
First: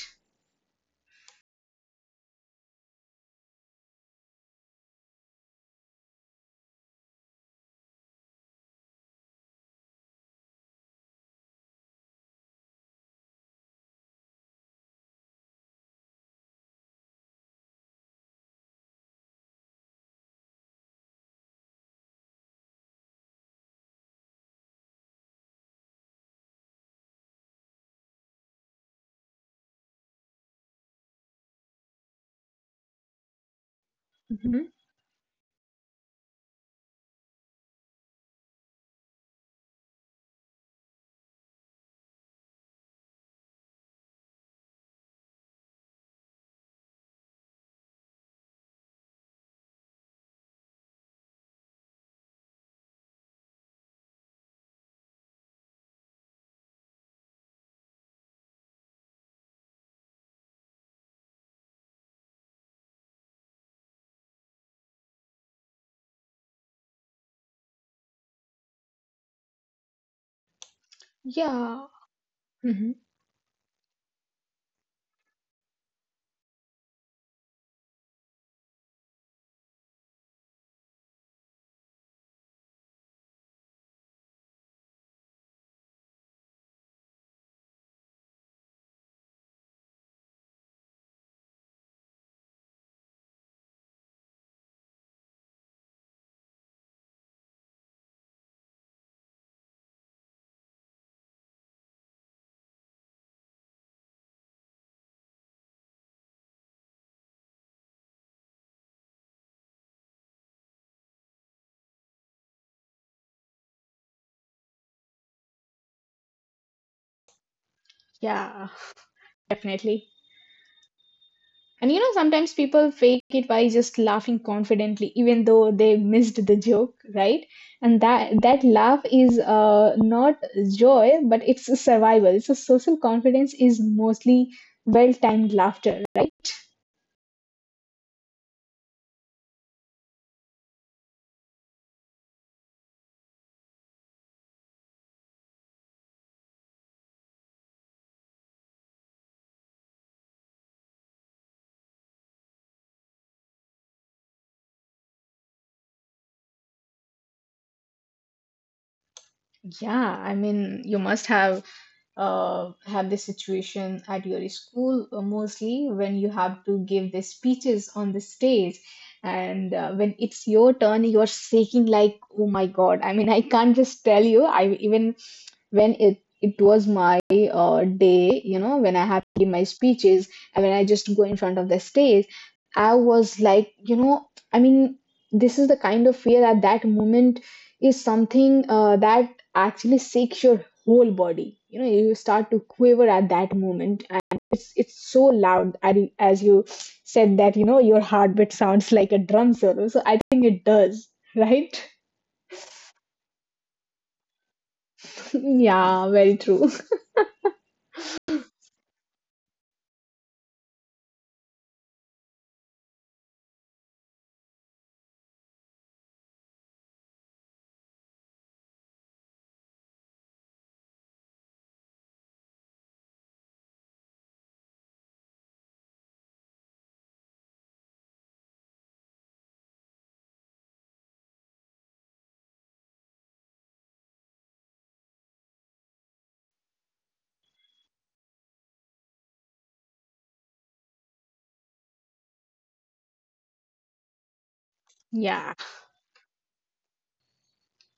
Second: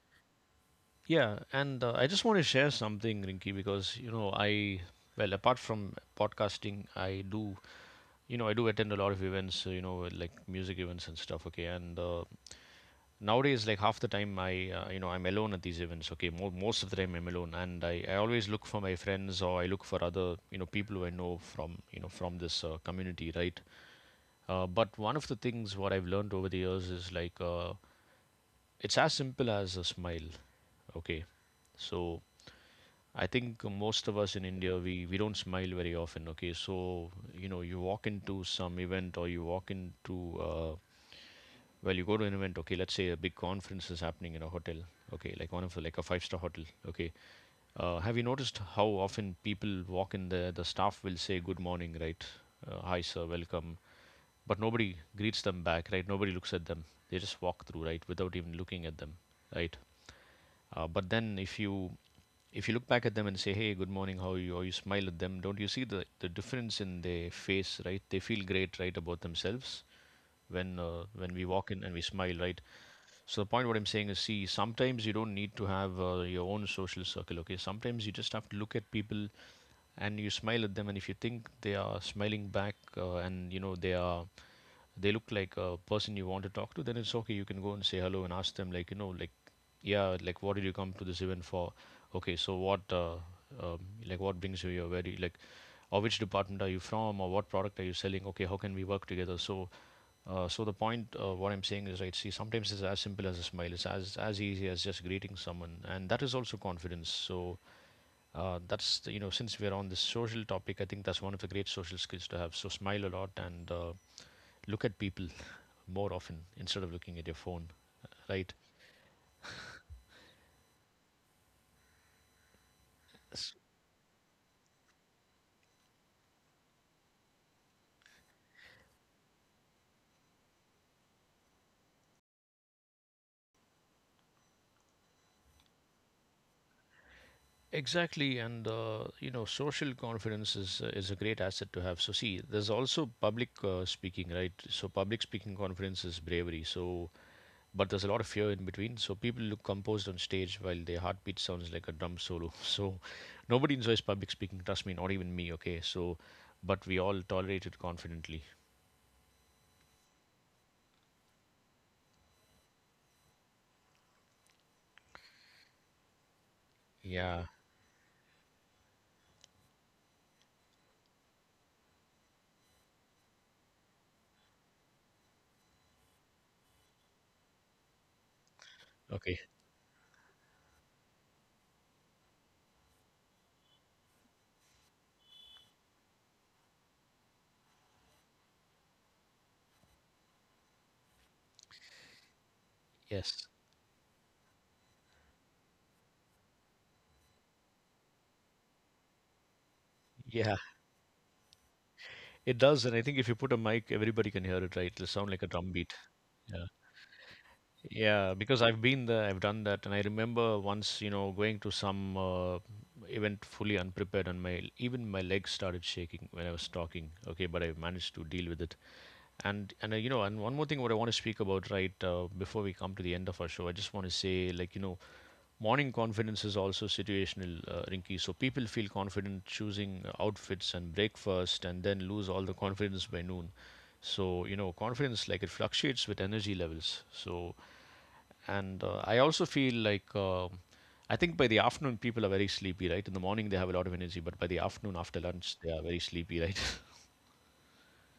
A: Yeah, and I just want to share something, Rinky, because, you know, apart from podcasting, I do attend a lot of events, you know, like music events and stuff, okay? And nowadays, like half the time I I'm alone at these events, okay. Most of the time I'm alone, and I always look for my friends, or I look for other people who I know from, from this community, right? But one of the things what I've learned over the years is like, it's as simple as a smile, okay. So I think most of us in
B: Hmm.
A: India, we don't smile very often. Okay, so you know, you walk into some event, or you walk into well, you go to an event, okay, let's say a big conference is happening in a hotel, okay, like a five-star hotel, okay. Have you noticed how often people walk in there, the staff will say good morning, right? Hi, sir, welcome. But nobody greets them back, right? Nobody looks at them. They just walk through, right, without even looking at them, right? But then if you look back at them and say, "Hey, good morning, how are you," or you smile at them, don't you see the difference in their face, right? They feel great, right, about themselves when we walk in and
B: Yeah.
A: we smile, right?
B: Hmm.
A: So the point what I'm saying is, see, sometimes you don't need to have your own social circle. Okay, sometimes you just have to look at people and you smile at them, and if you think they are smiling back, and you know they are, they look like a person you want to talk to, then it's okay. You can go and say hello and ask them, like, you know, like, yeah, like, what did you come to this event for? Okay, so um, like, what brings you here? Where do you like? Or which department are you from, or what product are you selling, okay? How can we work together? So so the point, what I'm saying is, right, see, sometimes it's as simple as a smile. It's as easy as just greeting someone, and that is also confidence. So you know, since we're on this social topic, I think that's one of the great social skills to have. So smile a lot and look at people more often instead of looking at your phone. Right.
B: Yeah, definitely. And you know, sometimes people fake
A: S-
B: it by just laughing confidently, even though they missed the joke, right? And that laugh is not joy, but it's survival. So social confidence is mostly well-timed laughter, right?
A: Exactly, and you know, social confidence is a great asset to have. So see, there's also public speaking, right? So public speaking confidence is bravery. So but there's a lot of fear in between. So people look composed on stage while their heartbeat sounds like a drum solo. So nobody enjoys public speaking. Trust me, not even me. Okay, so but we all tolerate it confidently.
B: Yeah, I mean, you must have this situation at your school mostly when you have to give
A: Yeah.
B: the speeches on the stage, and when it's your turn, you're shaking like, oh my God. I mean, I can't just tell you. I even when it was my day, you know, when I
A: Okay.
B: have to give my speeches, and when I just go in front of the stage, I was like, you know, I mean, this is the kind of fear at that moment is something that actually shakes your whole body. You know, you start to quiver
A: Yes.
B: at that moment, and it's so loud, and as you said that, you know, your heartbeat sounds like a drum solo, so I
A: Yeah.
B: think it does, right?
A: It does, and I think if you put a mic, everybody can hear it. Right? It'll sound like a drum beat.
B: Yeah, very
A: Yeah.
B: true.
A: Yeah, because I've been there, I've done that, and I remember once, you know, going to some event fully unprepared, and my even my legs started shaking when I was talking. Okay, but I managed to deal with it. And you know, and one more thing, what I want to speak about, right, before we come to the end of our show, I just want to say, like, you know, morning confidence is also situational, Rinky. So people feel confident choosing outfits and breakfast, and then lose all the confidence by noon. So, you know, confidence, like, it fluctuates with energy levels. So and I also feel like I think by the afternoon people are very sleepy, right? In the morning they have a lot of energy, but by the afternoon after lunch they
B: Yeah.
A: are very sleepy, right?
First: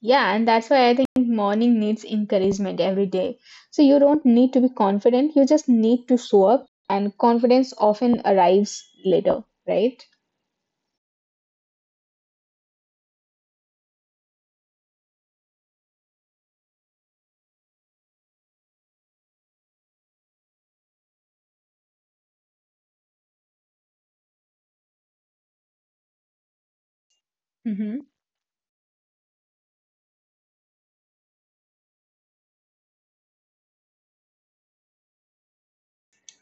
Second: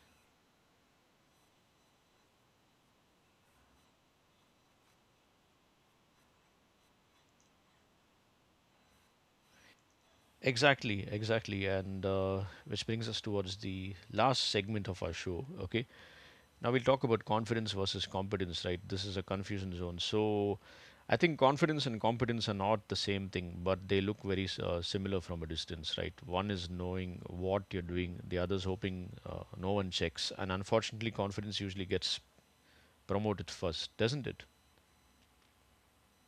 B: Yeah, and that's why I think morning needs encouragement every day. So you don't need to be confident, you just need to show up, and confidence often arrives later, right?
A: Exactly, exactly. And which brings us towards the last segment of our show. Okay, now we'll talk about confidence versus competence, right? This is a confusion zone. So I think confidence and competence are not the same thing, but they look very similar from a distance, right? One is knowing what you're
B: Hmm.
A: doing, the other is hoping no one checks. And unfortunately, confidence usually gets promote it first, doesn't it?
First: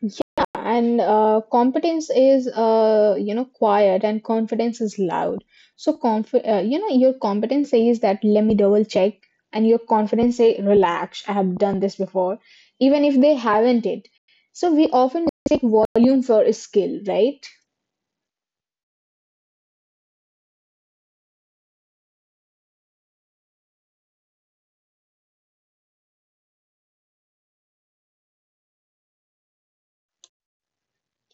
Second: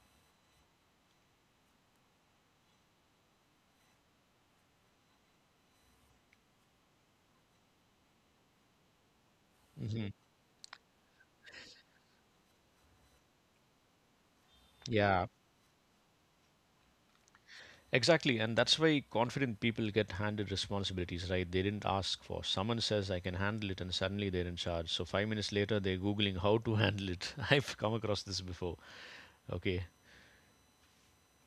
B: Yeah, and competence is, you know, quiet, and confidence is loud. So conf you know, your competence says that let me double check, and your
A: Hmm.
B: confidence say relax, I have done this before, even if they haven't it. So we
A: Yeah.
B: often take volume for skill, right?
A: Exactly, and that's why confident people get handed responsibilities, right? They didn't ask for. Someone says, I can handle it, and suddenly they're in charge. So, 5 minutes later, they're Googling how to handle it. I've come across this before. Okay.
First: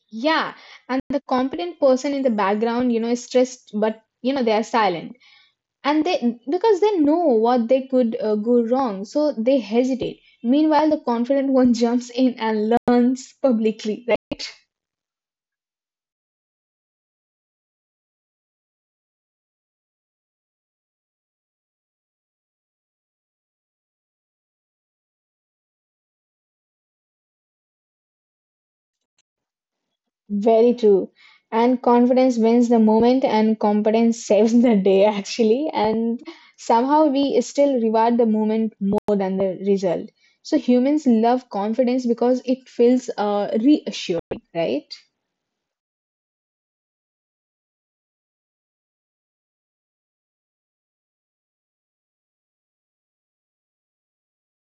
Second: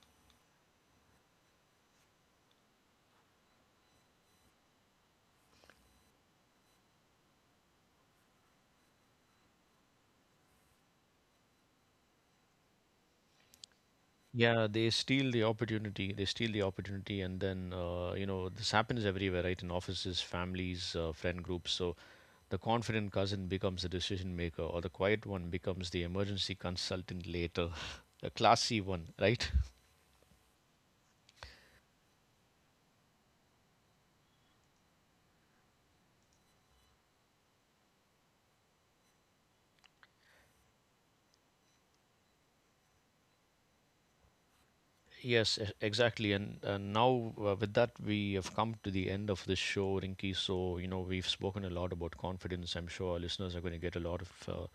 B: Yeah, and the competent person in the background, you know, is stressed, but you know they are silent, and they, because they know what they could go wrong, so they hesitate. Meanwhile, the confident one jumps in and learns publicly, right?
A: Yeah, they steal the opportunity. They steal the opportunity, and then, you know, this happens everywhere, right? In offices, families, friend groups. So, the confident cousin becomes the decision maker, or the quiet one becomes the emergency consultant later. A classy one, right?
B: Very true. And confidence wins the moment and competence saves the day, actually, and somehow we still reward the moment more than the result. So humans love confidence because it feels reassuring, right?
A: Yes, exactly. And now, with that, we have come to the end of this show, Rinki. So, you know, we've spoken a lot about confidence. I'm sure our listeners are going to get a lot of,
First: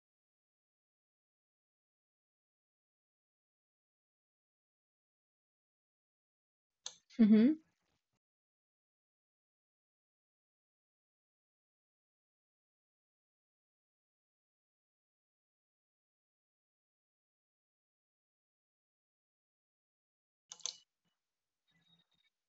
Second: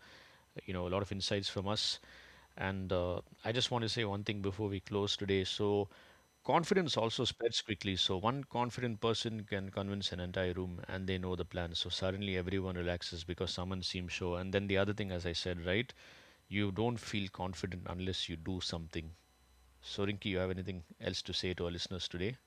A: you know, a lot of insights from us. And I just want to say one thing before we close today. So, confidence also spreads quickly. So, one confident person can convince an entire room and they know the plan. So, suddenly everyone relaxes because someone seems sure. And then the other thing, as I said, right? You don't feel confident unless you do something. So, Rinki, you have anything else to say to our listeners today?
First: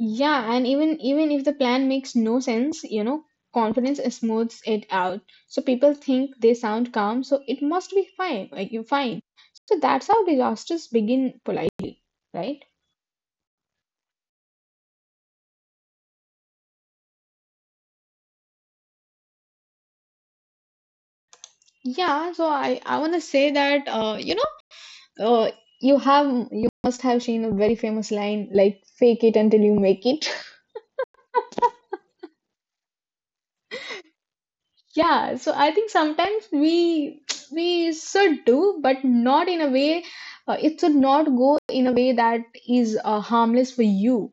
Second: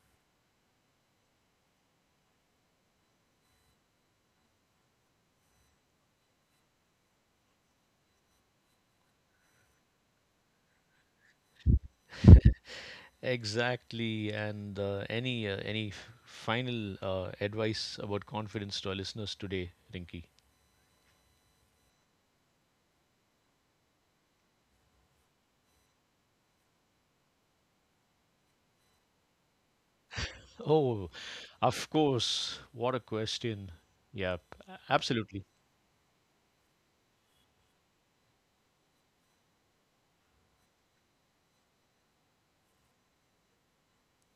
B: Yeah, and even even if the plan makes no sense, you know, confidence smooths it out. So people think they sound calm, so it must be fine, like you're fine. So that's how disasters begin polite, right?
A: Exactly. And any f- final advice about confidence to our listeners today, Rinki?
B: Yeah, so I want to say that uh, you have you must have seen a very famous line like fake it until you make it.
A: Oh, of course. What a question. Yeah,
B: Yeah,
A: absolutely.
B: so I think sometimes we we should do, but not in a way. It should not go in a way that is harmless for you.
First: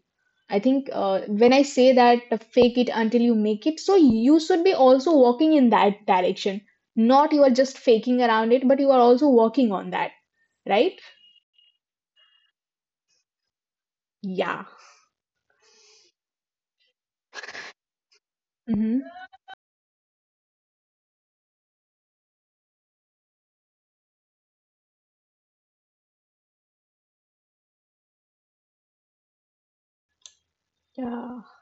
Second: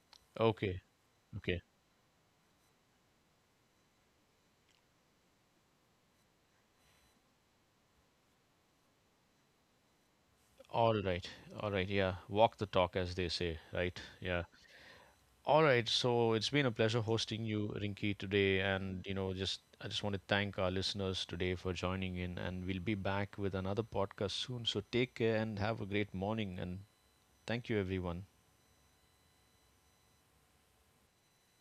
B: I
A: Okay,
B: think when I
A: okay.
B: say that fake it until you make it, so you should be also walking in that direction. Not you are just faking around it, but you are also working on that, right?
A: All right, all right. Yeah, walk the talk, as they say, right? Yeah.
B: Yeah.
A: All right, so it's been a pleasure hosting you, Rinki, today,
B: Hmm.
A: and you know, just I just want to thank our listeners today for joining in, and we'll be back with another podcast soon. So take care and have a great morning, and thank you, everyone.
B: Yeah.